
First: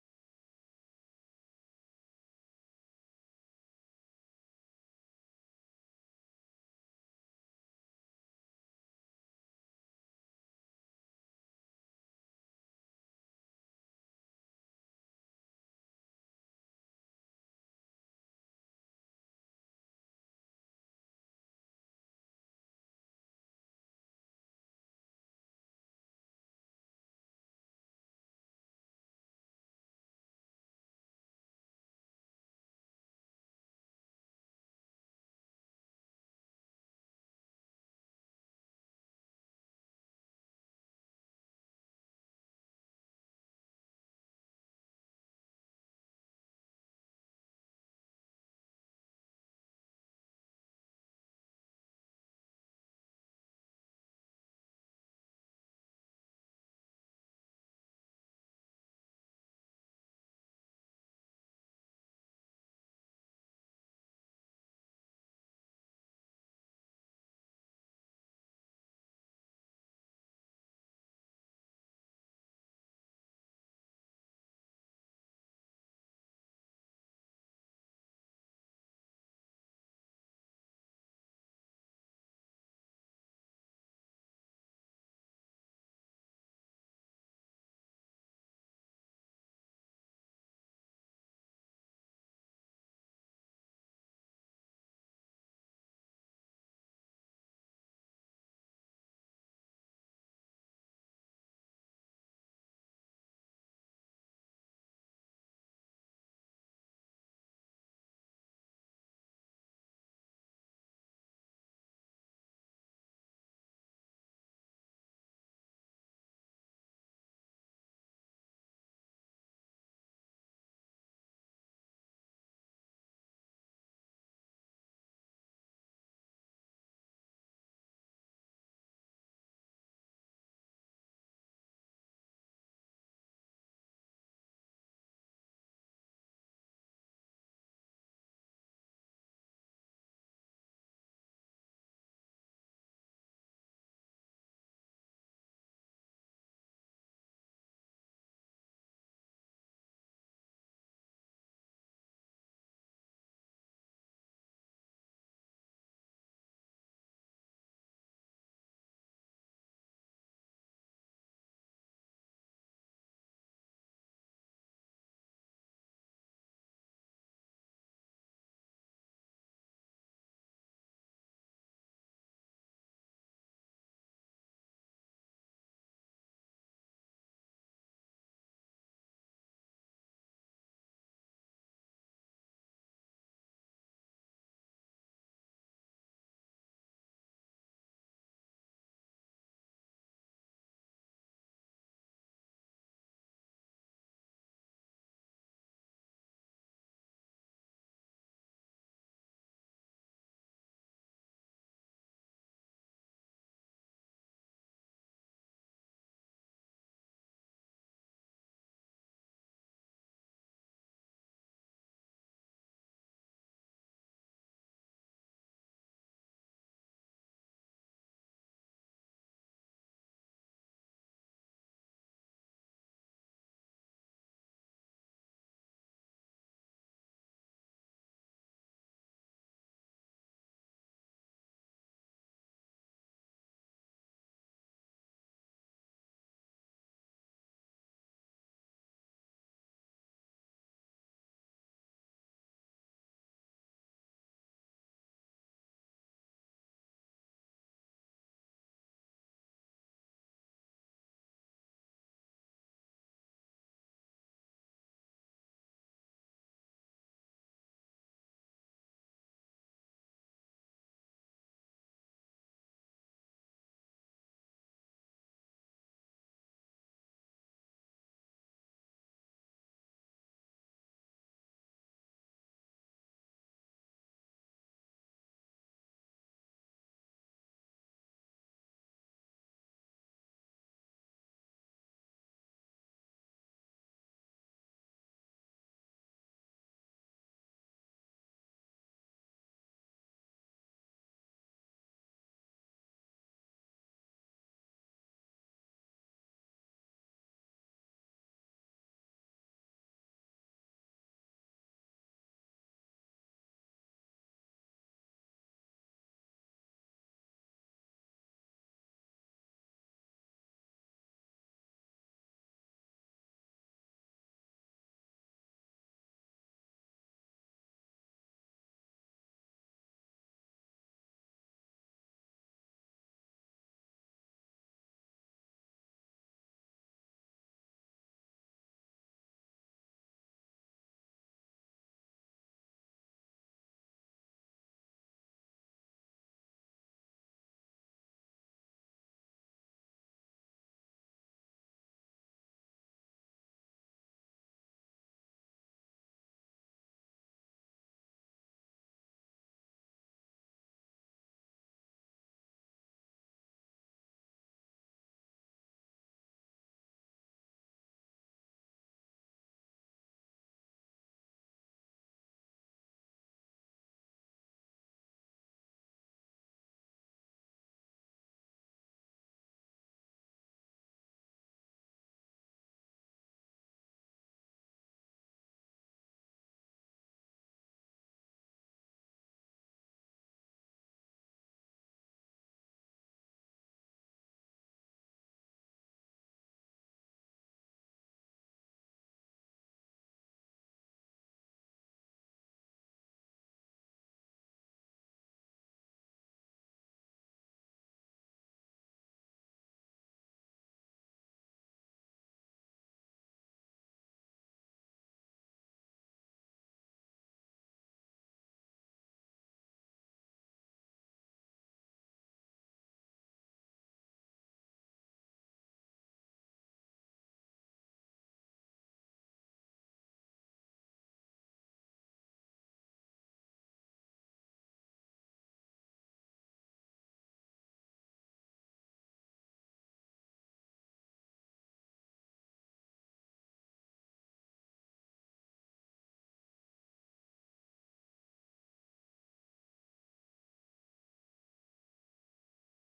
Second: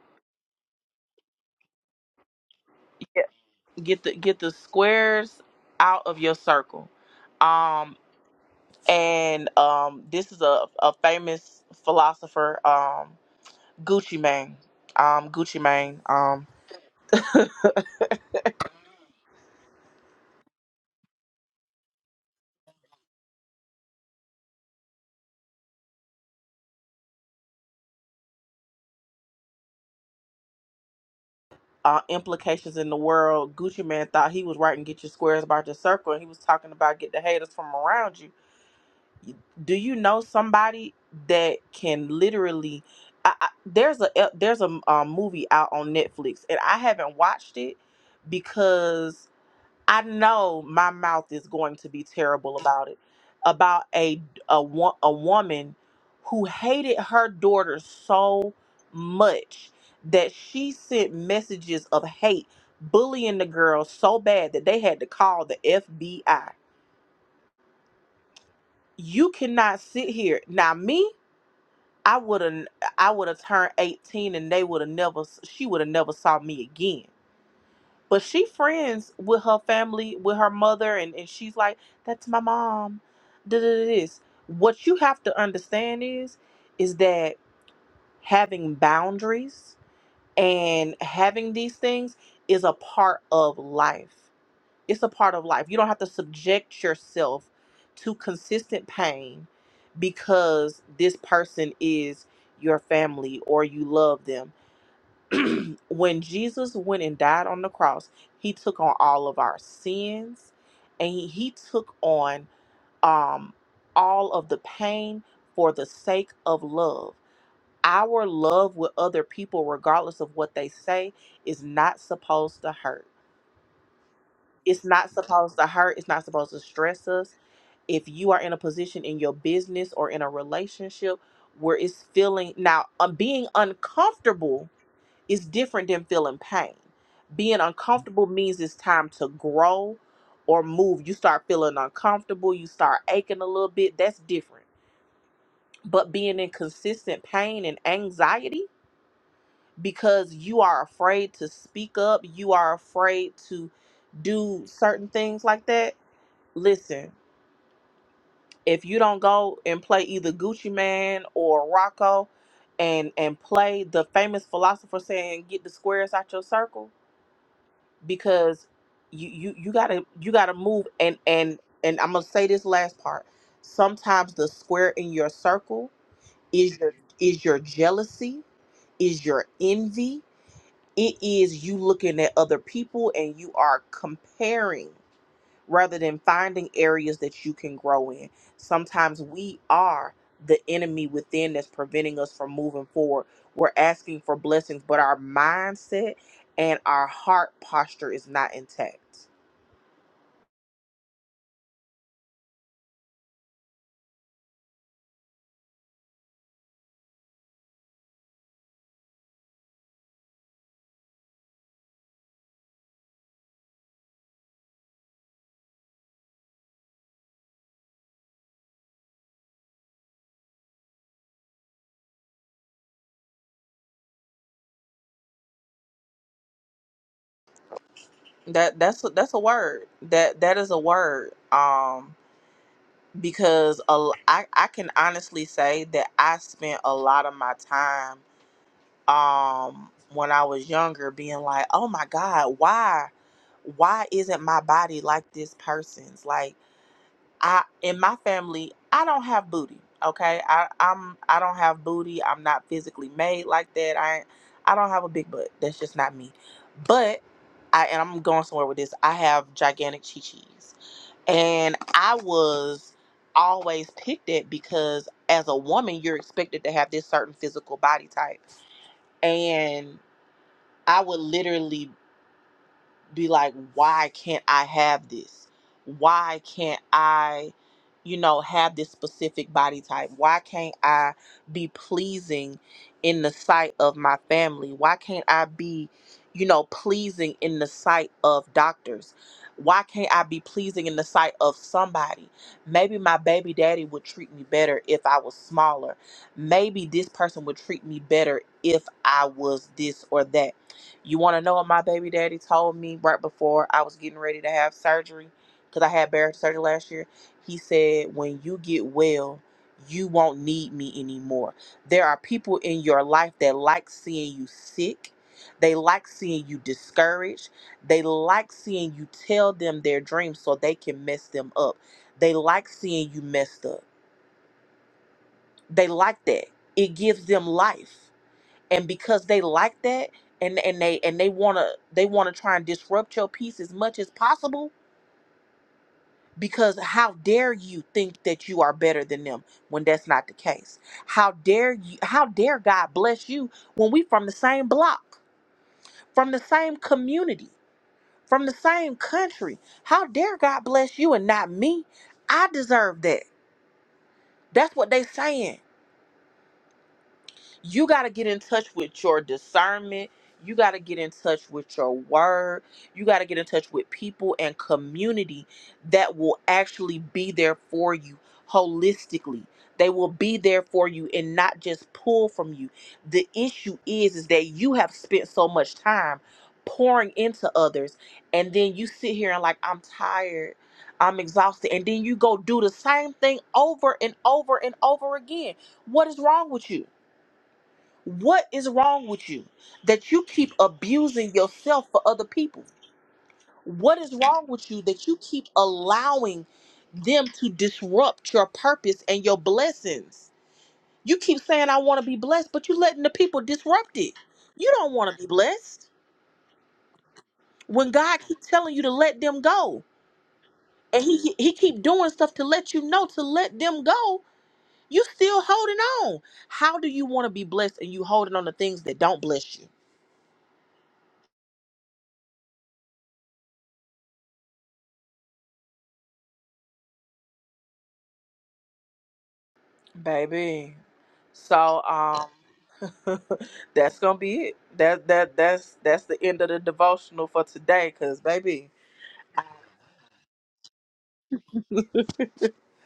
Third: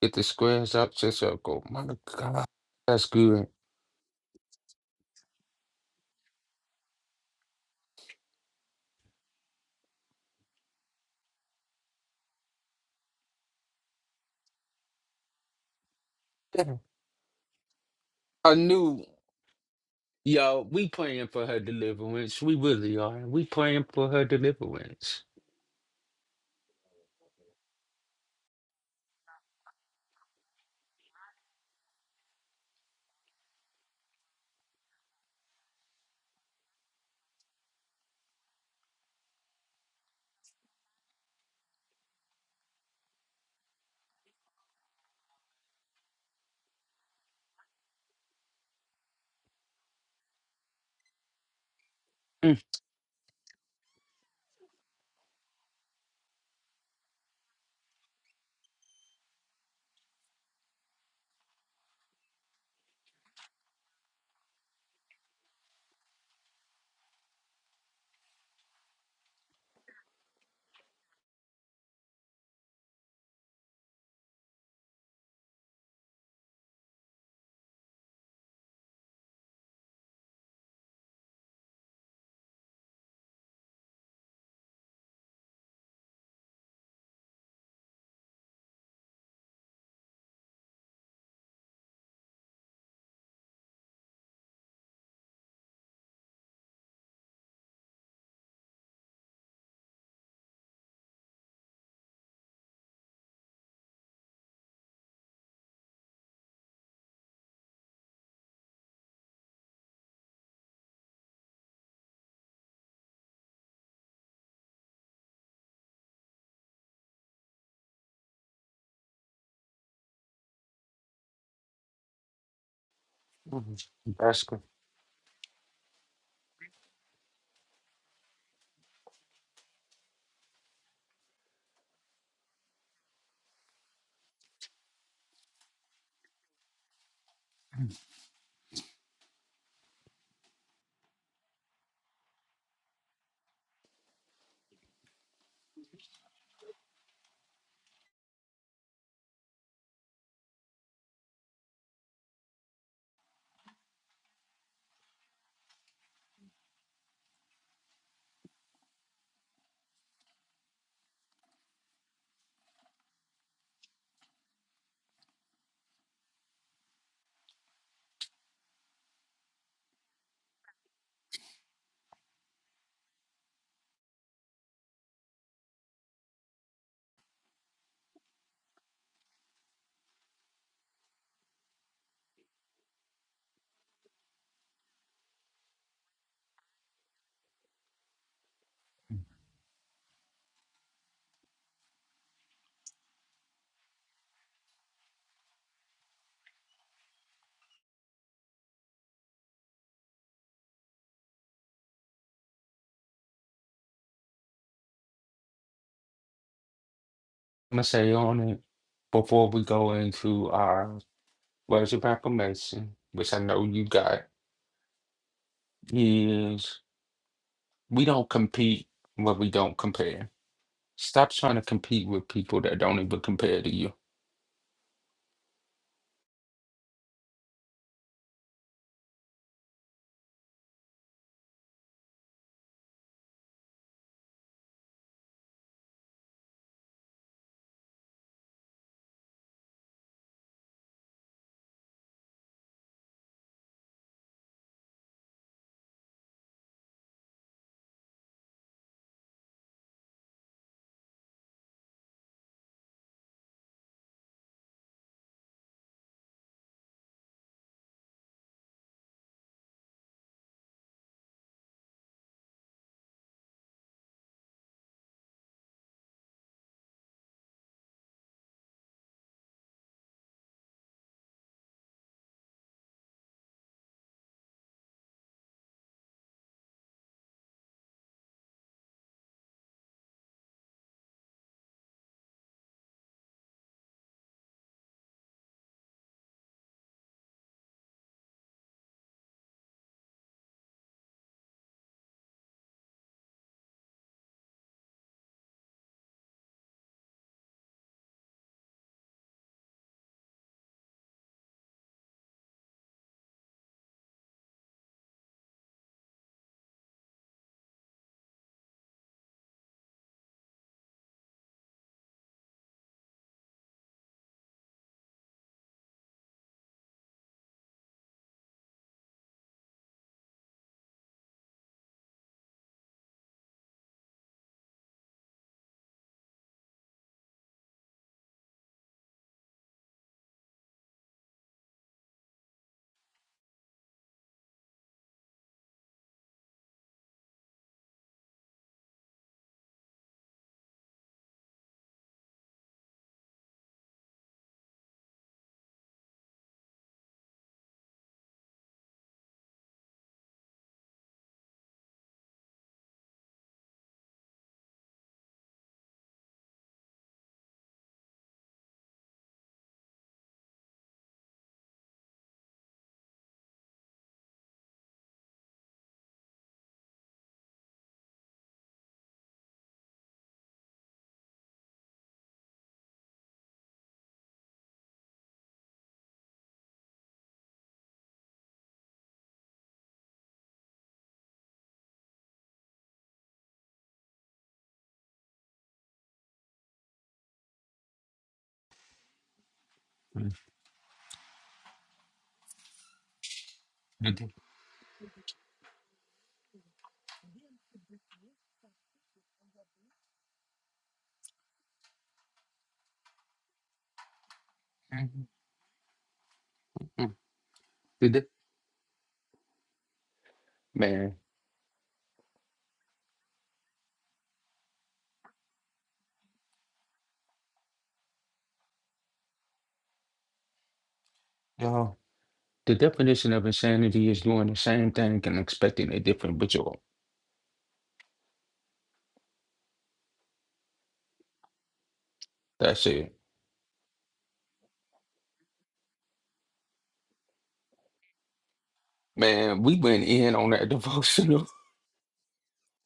B: Get the squares up to circle. My God, that's
A: Get
B: good.
A: get the get the squares out of your circle." Um, and um, this is a, a famous philosopher, um, Gucci Mane. Um, Gucci Mane. Um,
B: Yeah. I knew, y'all, we praying for her deliverance. We really are. We praying for her deliverance.
A: uh, implications in the world. Gucci Mane thought he was writing "Get Your Squares About Your Circle," and he was talking about get the haters from around you. Do you know somebody that can literally? I, I, there's a there's a um, movie out on Netflix, and I haven't watched it because I know my mouth is going to be terrible
B: Mm,
A: about it, about a a, wo- a woman who hated her daughter so much that she sent messages of hate, bullying the girl so bad that they had to call the FBI. You cannot sit here now. Me, I would have I would have turned eighteen, and they would have never. She would have never saw me again But she friends with her family, with her mother, and, and she's like, that's my mom. Da da da this. What you have to understand is, is that having boundaries and having these things is a part of life. It's a part of life. You don't have to subject yourself to consistent pain because this person is your family or you love them when Jesus went and died on the cross, he took on all of our sins and he, he took on um all of the pain for the sake of love. Our love with other people, regardless of what they say, is not supposed to hurt.
B: mm, That's good.
A: It's not supposed to hurt. It's not supposed to stress us. If you are in a position in your business or in a relationship where it's feeling now, uh, being uncomfortable it's different than feeling pain. Being uncomfortable means it's time to grow or move. You start feeling uncomfortable, you start aching a little bit. That's different. But being in consistent pain and anxiety because you are afraid to speak up, you are afraid to do certain things like that. Listen, if you don't go and play either Gucci Man or Rocco and and play the famous philosopher saying get the squares out your circle, because you you you gotta you gotta move and and and I'm gonna say this last part. Sometimes the square in your circle is your is your jealousy, is your envy. It is you looking at other people and you are comparing rather than finding areas that you can grow in.
B: I'm
A: Sometimes we are the enemy within that's preventing us from moving forward. We're asking for blessings, but our mindset and our heart posture is not intact.
B: going to say on it before we go into our words of affirmation, which I know you got, is we don't compete when we don't compare. Stop trying to compete with people that don't even compare to you.
A: That that's a, that's a word. That that is a word. Um, because a l I I can honestly say that I spent a lot of my time um when I was younger being like, oh my God, why why isn't my body like this person's? Like I in my family, I don't have booty. Okay, I I'm I don't have booty. I'm not physically made like that. I I don't have a big butt. That's just not me. But I and I'm going somewhere with this. I have gigantic chi chis, and I was always picked at because as a woman, you're expected to have this certain physical body type, and I would literally be like, why can't I have this? Why can't I, you know, have this specific body type? Why can't I be pleasing in the sight of my family? Why can't I be, you know, pleasing in the sight of doctors? Why can't I be pleasing in the sight of somebody? Maybe my baby daddy would treat me better if I was smaller. Maybe this person would treat me better if I was this or that you want to know what my baby daddy told me right before I was getting ready to have surgery? Because I had bariatric surgery last year. He said, When you get well, you won't need me anymore. There are people in your life that like seeing you sick. They like seeing you discouraged. They like seeing you tell them their dreams so they can mess them up. They like seeing you messed up. They like that. It gives them life and because they like that and and they and they want to they want to try and disrupt your peace as much as possible because how dare you think that you are better than them when that's not the case how dare you how dare god bless you when we from the same block from the same community from the same country how dare god bless you and not me i deserve that that's what they saying you got to get in touch with your discernment. You got to get in touch with your word. You got to get in touch with people and community that will actually be there for you holistically. They will be there for you and not just pull from you. The issue is is that you have spent so much time pouring into others and then you sit here and like I'm tired. I'm exhausted. And then you go do the same thing over and over and over again. What is wrong with you? What is wrong with you that you
B: Mm,
A: keep abusing yourself for other people? What is
B: mhm,
A: wrong with you that you keep allowing them to disrupt your purpose and your blessings? You keep saying, I want to be blessed, but you letting the people disrupt it. You don't want to
B: mhm,
A: be blessed. When God
B: mhm.
A: keeps telling you to let them go, and
B: Man,
A: he, he keep doing stuff to let you know to let them go, you still holding on. How do you want to be blessed and you holding on to things that don't bless you?
B: y'all. The definition of insanity is doing the same thing and expecting a different result.
A: Baby. So um
B: That's it.
A: that's gonna be it. That that that's that's the end of the devotional for today. Cause baby,
B: Man, we went in on that devotional.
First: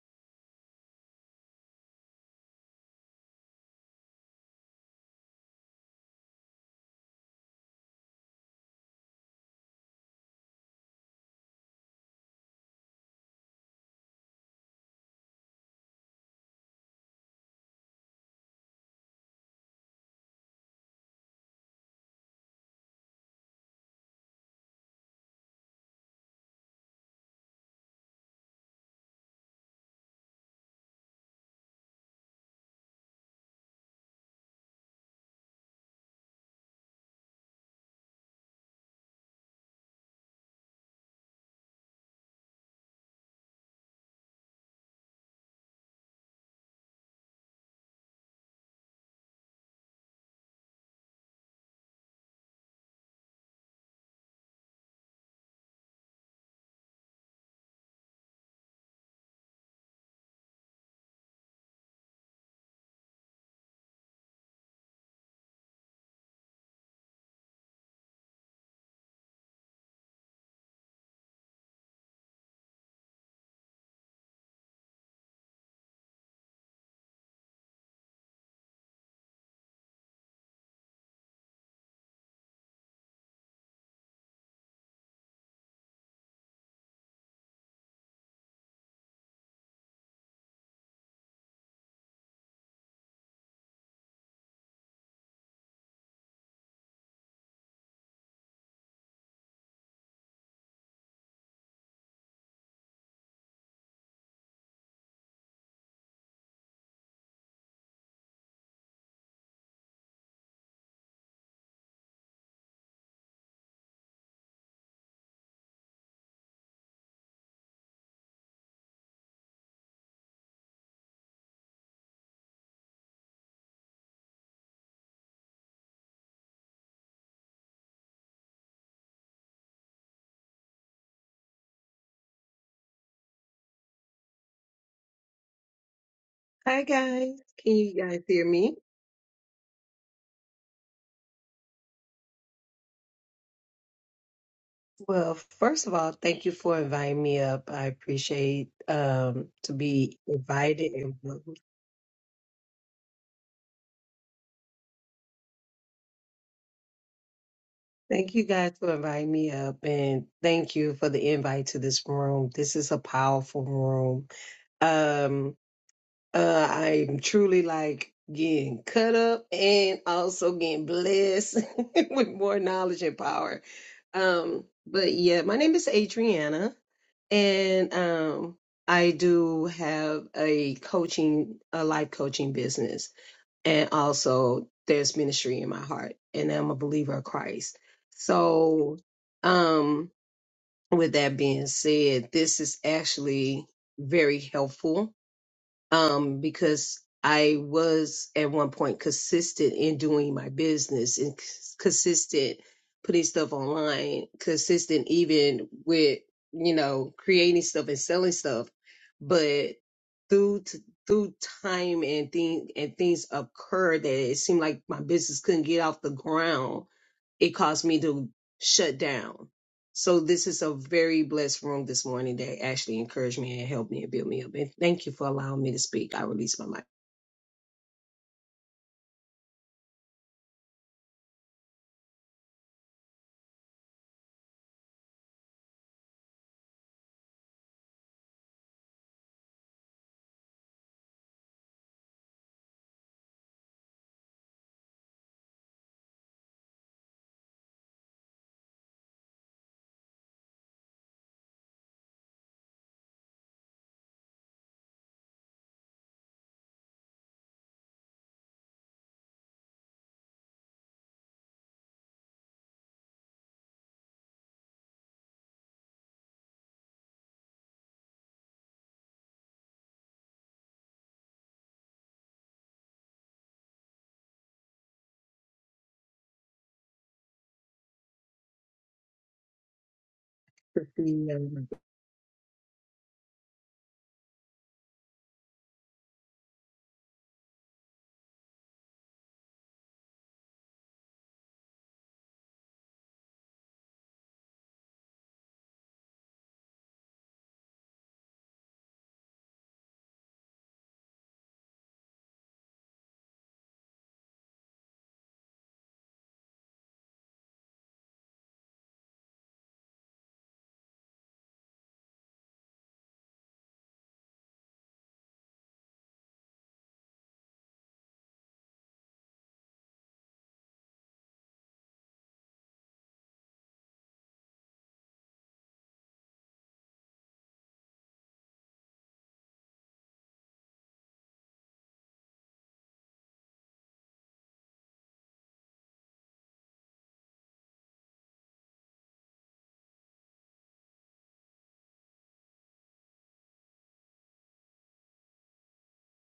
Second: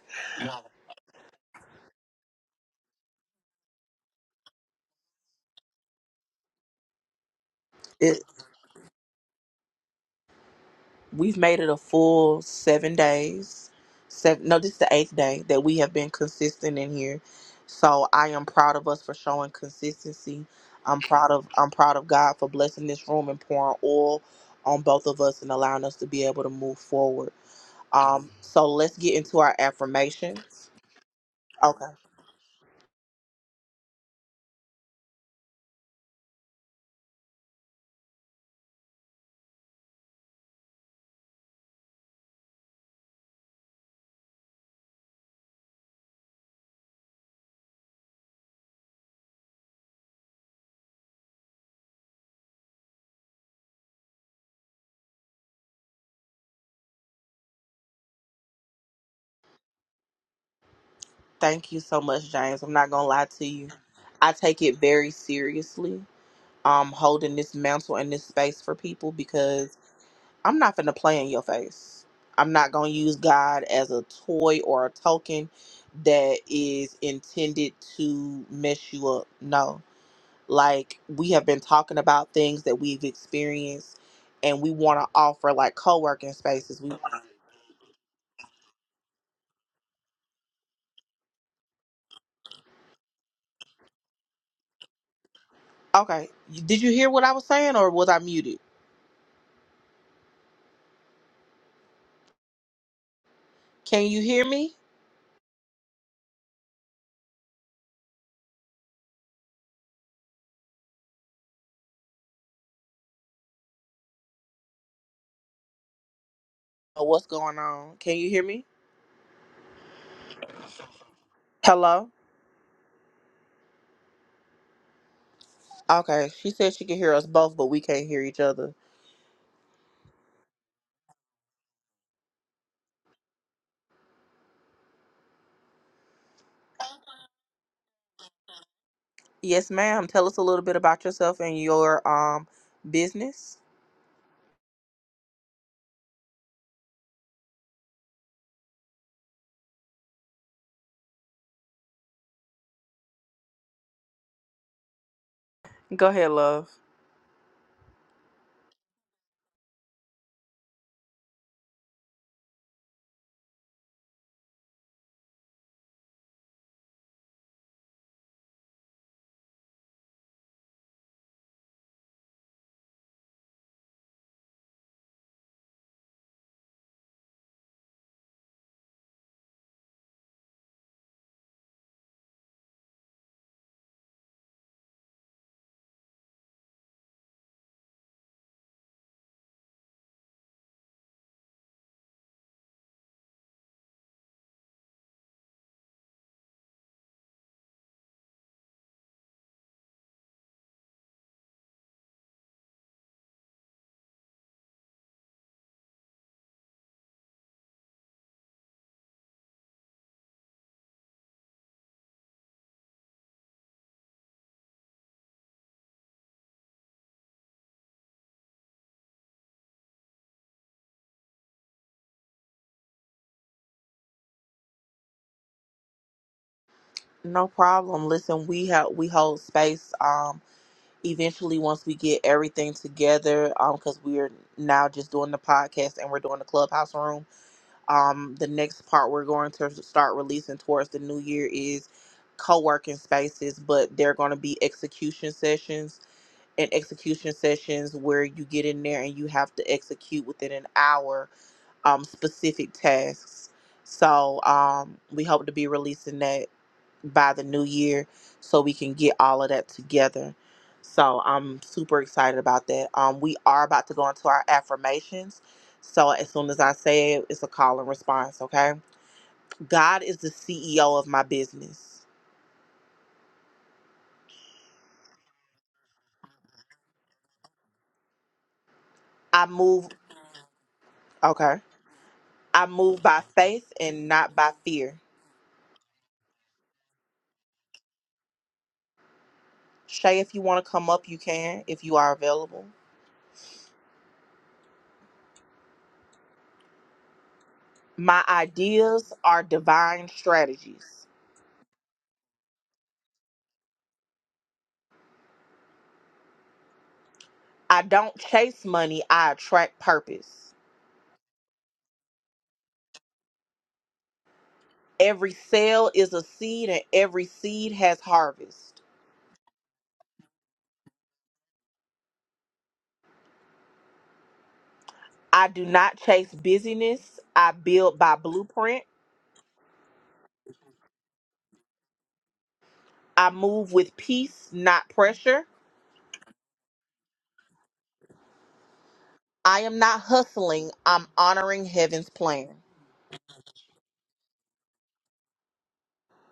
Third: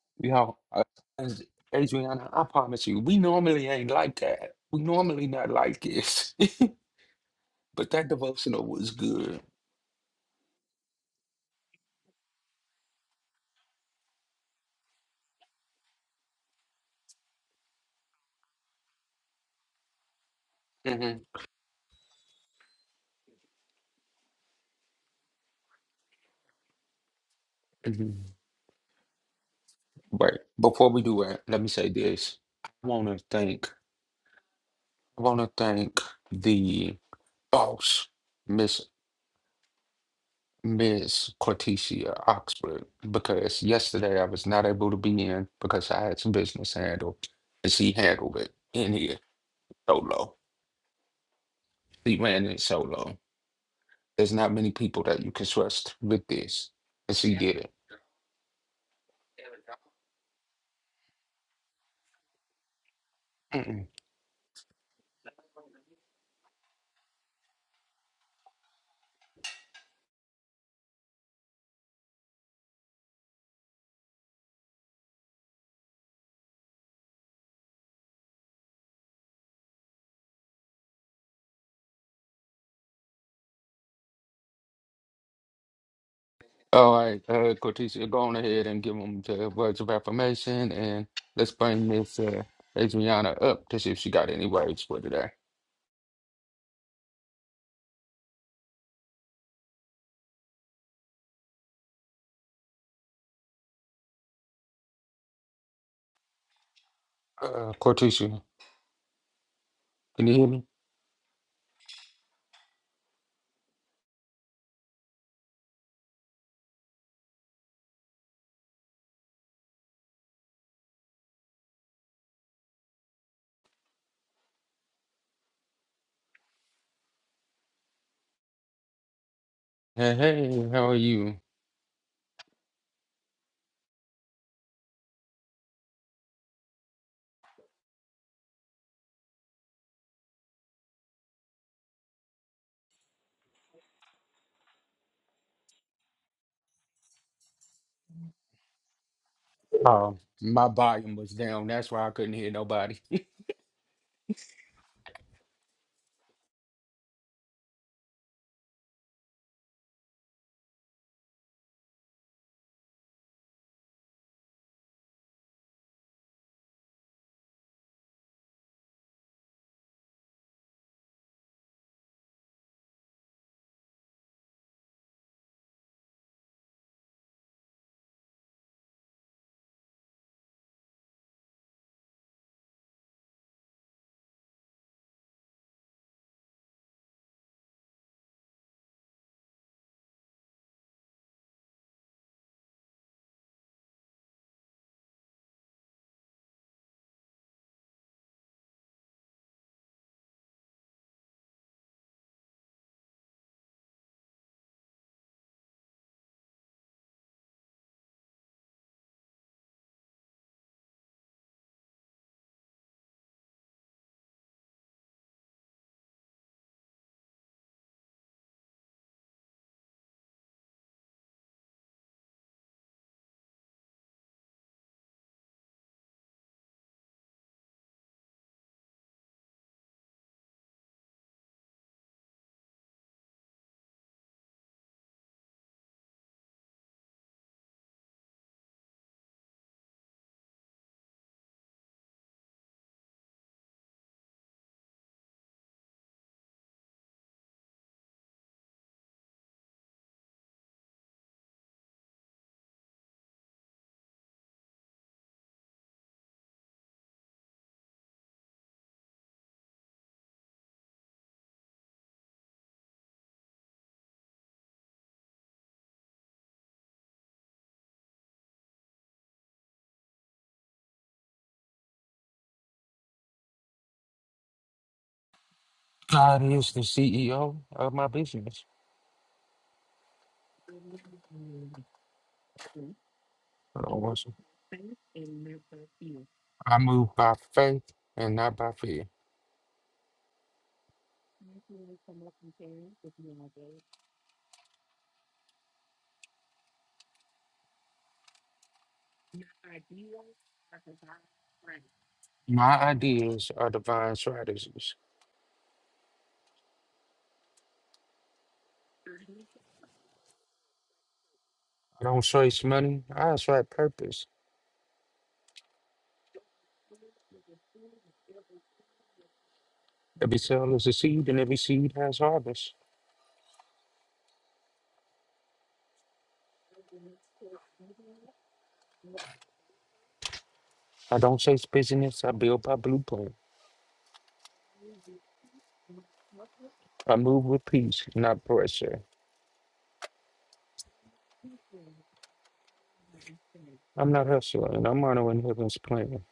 B: Y'all, uh, as- Adriana, I promise you, we normally ain't like that. We normally not like this. but that
A: it
B: devotional was good.
A: we've made it a full seven days. Seven, no, this is the eighth day that we have been consistent in here. So I am proud of us for showing consistency. I'm
B: Mm-hmm.
A: proud of I'm proud of God for blessing this room and pouring oil on both of us and allowing us to be able to move forward. Um, so let's get into our
B: Right.
A: affirmations.
B: Before we do that, let me
A: Okay.
B: say this. I want to thank, I want to thank the boss, Miss Miss Cortesia Oxford because yesterday I was not able to be in because I had some business to handle and she handled it in here solo. She ran it solo. There's not many people that you can trust with this, and she did it.
A: Thank you so much, James. I'm not gonna lie to you.
B: Mm-mm.
A: I take it very seriously. Um, holding this mantle and this space for people because I'm not gonna play in your face. I'm not gonna use God as a toy or a token that is intended to mess you up. No, like we have been talking about things that we've experienced, and we want to offer like co-working spaces. We
B: All right, uh, Cortesia, go on ahead and give them the words of affirmation, and let's bring Miss uh, Adriana up to see if she got any words for today.
A: okay. Did you hear what I was saying, or was I muted? Can you hear me?
B: Uh, Cortesia, can you hear me?
A: know what's going on. Can you hear me? Hello? Okay. She said she can hear us both, but we can't hear each other.
B: Hey, hey, how are you?
C: Hi guys, can you guys hear me?
A: Yes, ma'am. Tell us a little bit about yourself and your um business.
C: Well, first of all, thank you for inviting me up. I appreciate um to
B: Oh,
C: be
B: my
C: invited and
B: volume was
C: welcomed.
B: down. That's why I couldn't hear nobody.
A: Go ahead, love.
C: thank you guys for inviting me up and thank you for the invite to this room. This is a powerful room. Um Uh, I'm truly like getting cut up and also getting blessed with more knowledge and power. Um, but yeah, my name is Adriana, and um, I do have a coaching, a life coaching business, and also there's ministry in my heart, and I'm a believer of Christ. So, um, with that being said, this is actually very helpful um, because I was at one point consistent in doing my business and cons- consistent putting stuff online, consistent even with, you know, creating stuff and selling stuff. But through, t- through time and thing and things occurred that it seemed like my business couldn't get off the ground. It caused me to shut down so this is a very blessed room this morning that actually encouraged me and helped me and built me up. And thank you for allowing me to speak. I release my mic.
A: No problem. Listen, we have we hold space um eventually once we get everything together um cuz we're now just doing the podcast and we're doing the clubhouse room. Um the next part we're going to start releasing towards the new year is co-working spaces, but they're going to be execution sessions and execution sessions where you get in there and you have to execute within an hour um, specific tasks. So um, we hope to be releasing that by the new year so we can get all of that together. So I'm super excited about that. Um, we are about to go into our affirmations. So as soon as I say it, it's a call and response, okay? God is the CEO of my business.
B: God is the CEO of my business.
A: I move, okay? I move by faith
B: I
A: and not
B: worship-
A: by fear.
B: I move by faith and not by fear.
A: Shay, if you want to come up, you can, if you are available. My ideas are divine strategies.
B: My ideas are divine strategies.
A: I don't chase money, I attract purpose.
B: I don't chase money, I chase purpose.
A: Every sale is a seed, and every seed has harvest.
B: Every cell is a seed, and every seed has harvest.
A: I do not chase busyness, I build by blueprint.
B: I don't chase business, I build by
A: I
B: blueprint.
A: move with peace, not pressure.
B: I move with peace, not pressure.
A: I am not hustling, I'm honoring heaven's plan.
B: I'm not hustling, I'm honoring heaven's plan.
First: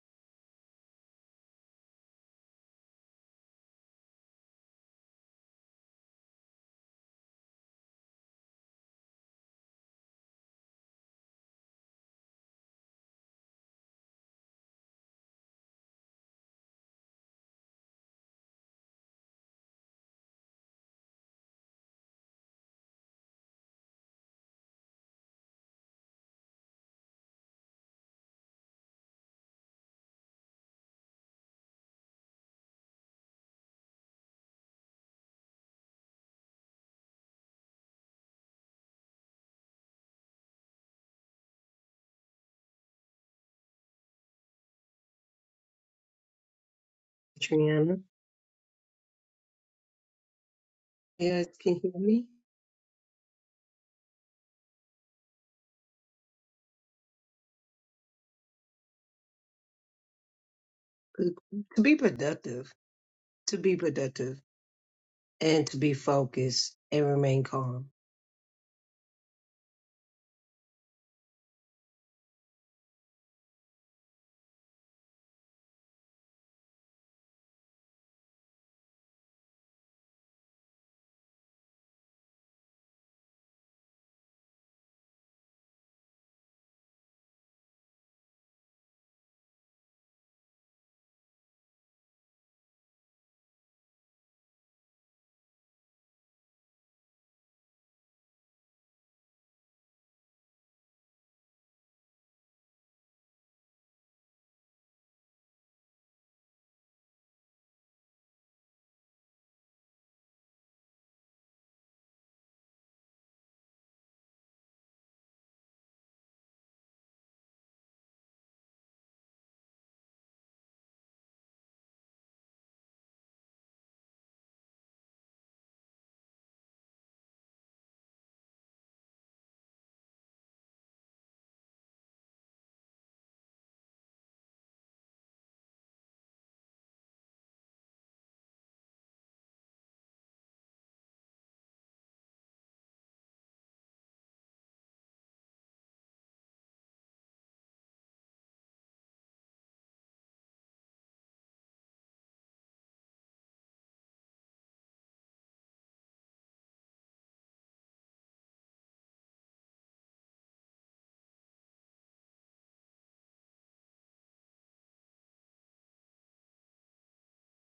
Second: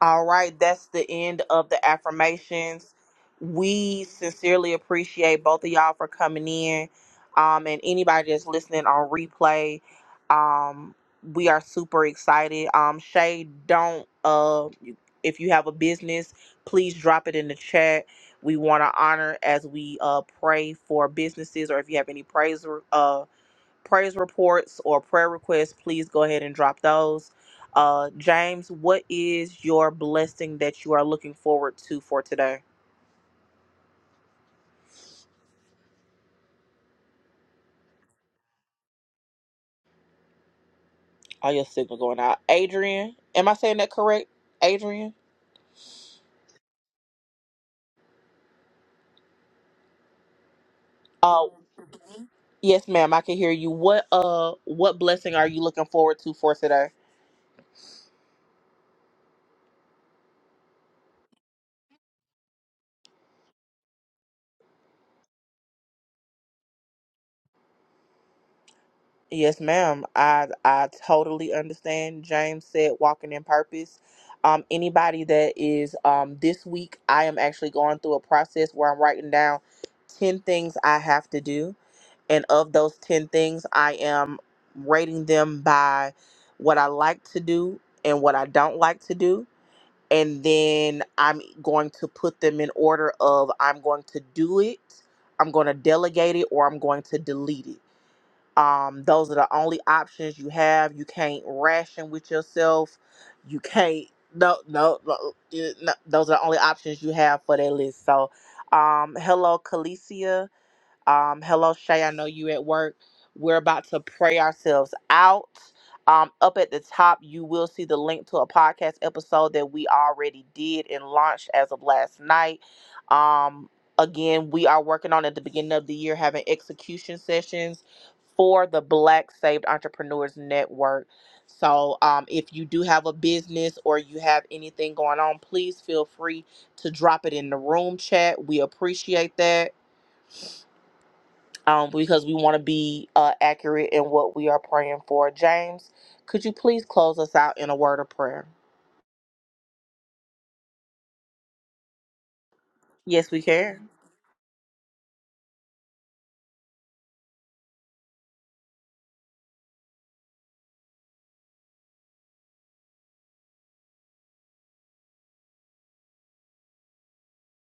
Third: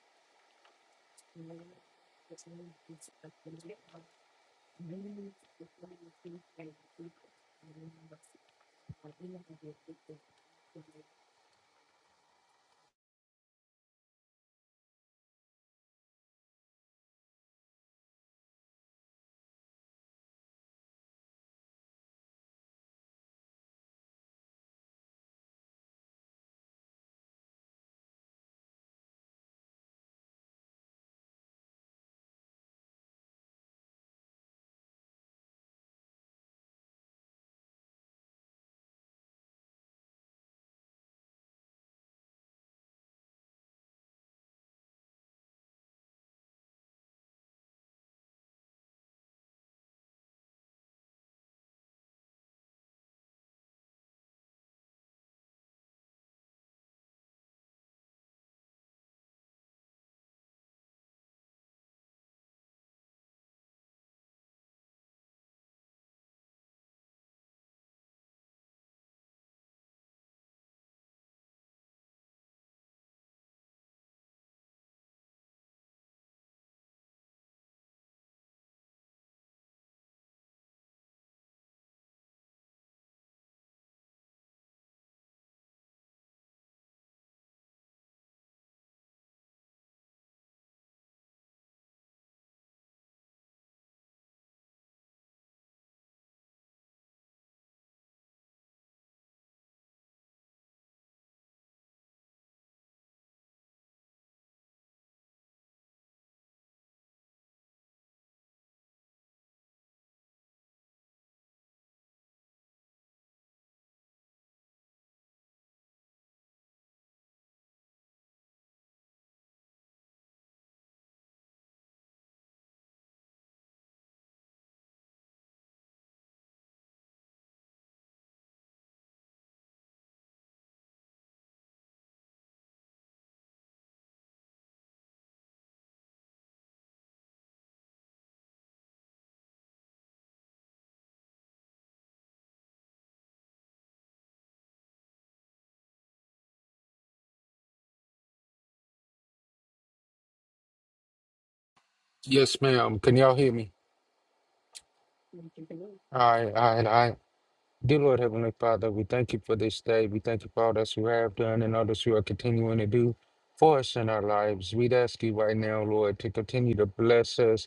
A: All right, that's the end of the affirmations. We sincerely appreciate both of y'all for coming in, um, and anybody that's listening on replay. Um, we are super excited. Um, Shay, don't uh, if you have a business, please drop it in the chat. We want to honor as we uh pray for businesses, or if you have any praise uh praise reports or prayer requests, please go ahead and drop those. Uh, James, what is your blessing that you are looking forward to for today? Oh, your signal going out. Adrian, am I saying that correct? Adrian?
C: Triana,
A: Uh,
C: yes, can you hear me?
A: yes, ma'am. I can hear you. What uh, what blessing are you looking forward to for today?
C: To be productive, to be productive, and to be focused and remain calm.
A: Yes, ma'am. I I totally understand. James said walking in purpose. Um, anybody that is um this week, I am actually going through a process where I'm writing down ten things I have to do, and of those ten things, I am rating them by what I like to do and what I don't like to do, and then I'm going to put them in order of I'm going to do it, I'm going to delegate it, or I'm going to delete it um, those are the only options you have. You can't ration with yourself. You can't. No, no, no, you- no, Those are the only options you have for that list. So, um, hello, Calicia. Um, hello, Shay. I know you at work. We're about to pray ourselves out. Um, up at the top, you will see the link to a podcast episode that we already did and launched as of last night. Um, again, we are working on at the beginning of the year having execution sessions for the Black Saved Entrepreneurs Network. So, um, if you do have a business or you have anything going on, please feel free to drop it in the room chat. We appreciate that um, because we want to be uh, accurate in what we are praying for. James, could you please close us out in a word of prayer?
B: Yes, ma'am. Can
A: Yes,
B: y'all
A: we
B: hear me?
A: can.
B: All right, all right, all right. Dear Lord Heavenly Father, we thank you for this day. We thank you for all that you have done and all that you are continuing to do for us in our lives. We'd ask you right now, Lord, to continue to bless us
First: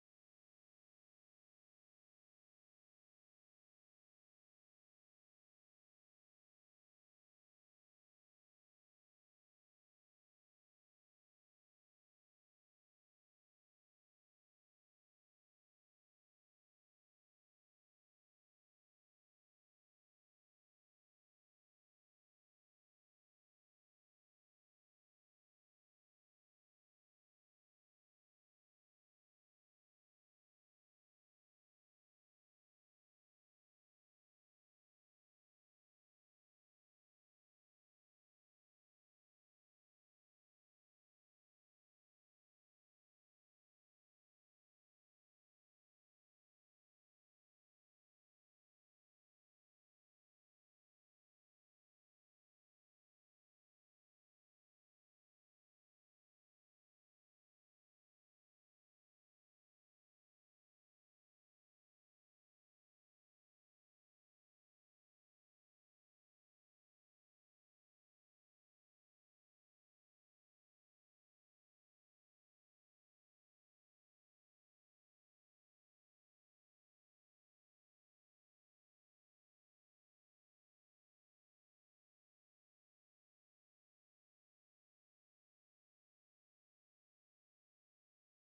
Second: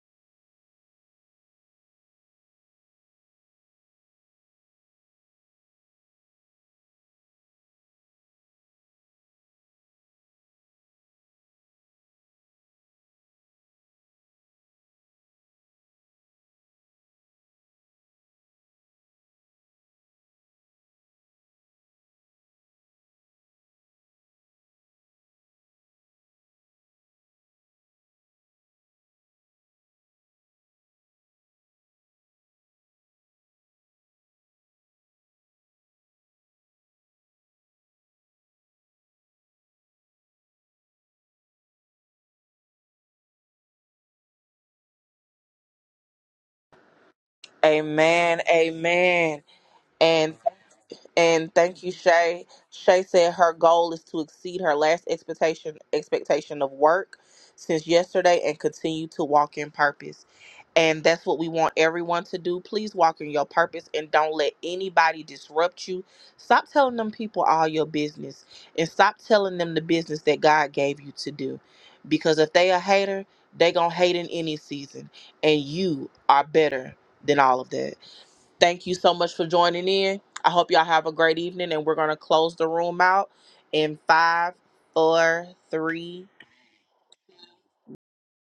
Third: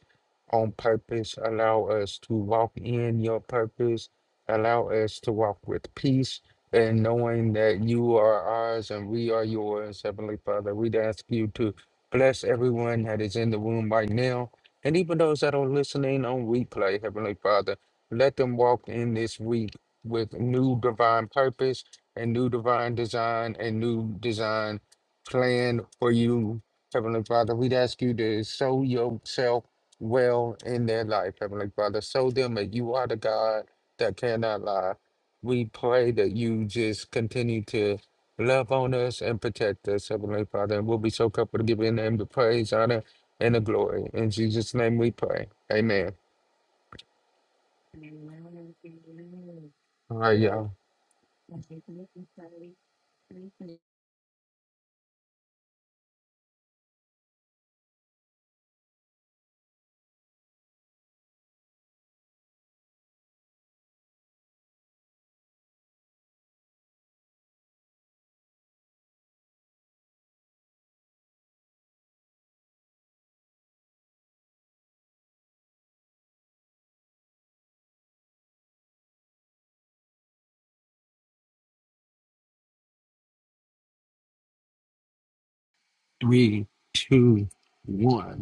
B: on purpose. Allow us to walk in your purpose. Allow us to walk with peace and knowing that you are ours and we are yours, Heavenly Father. We'd ask you to bless everyone that is in the room right now and even those that are listening on replay, Heavenly Father. Let them walk in this week with new divine purpose and new divine design and new design plan for you, Heavenly Father. We'd ask you to sow yourself well in their life, Heavenly Father. Show them that you are the God that cannot lie. We pray that you just continue to love on us and protect us, Heavenly Father. And we'll be so comfortable to give your name the praise, honor, and the glory. In Jesus' name we pray. Amen.
A: Amen. Amen.
B: All
A: And.
B: right, y'all.
A: And thank you, Shay. Shay said her goal is to exceed her last expectation expectation of work since yesterday and continue to walk in purpose. And that's what we want everyone to do. Please walk in your purpose and don't let anybody disrupt you. Stop telling them people all your business and stop telling them the business that God gave you to do. Because if they a hater, they gonna hate in any season. And you are better than all of that. Thank you so much for joining in. I hope y'all have a great evening, and we're going to close the room out in five, four, three,
B: Three, two, one.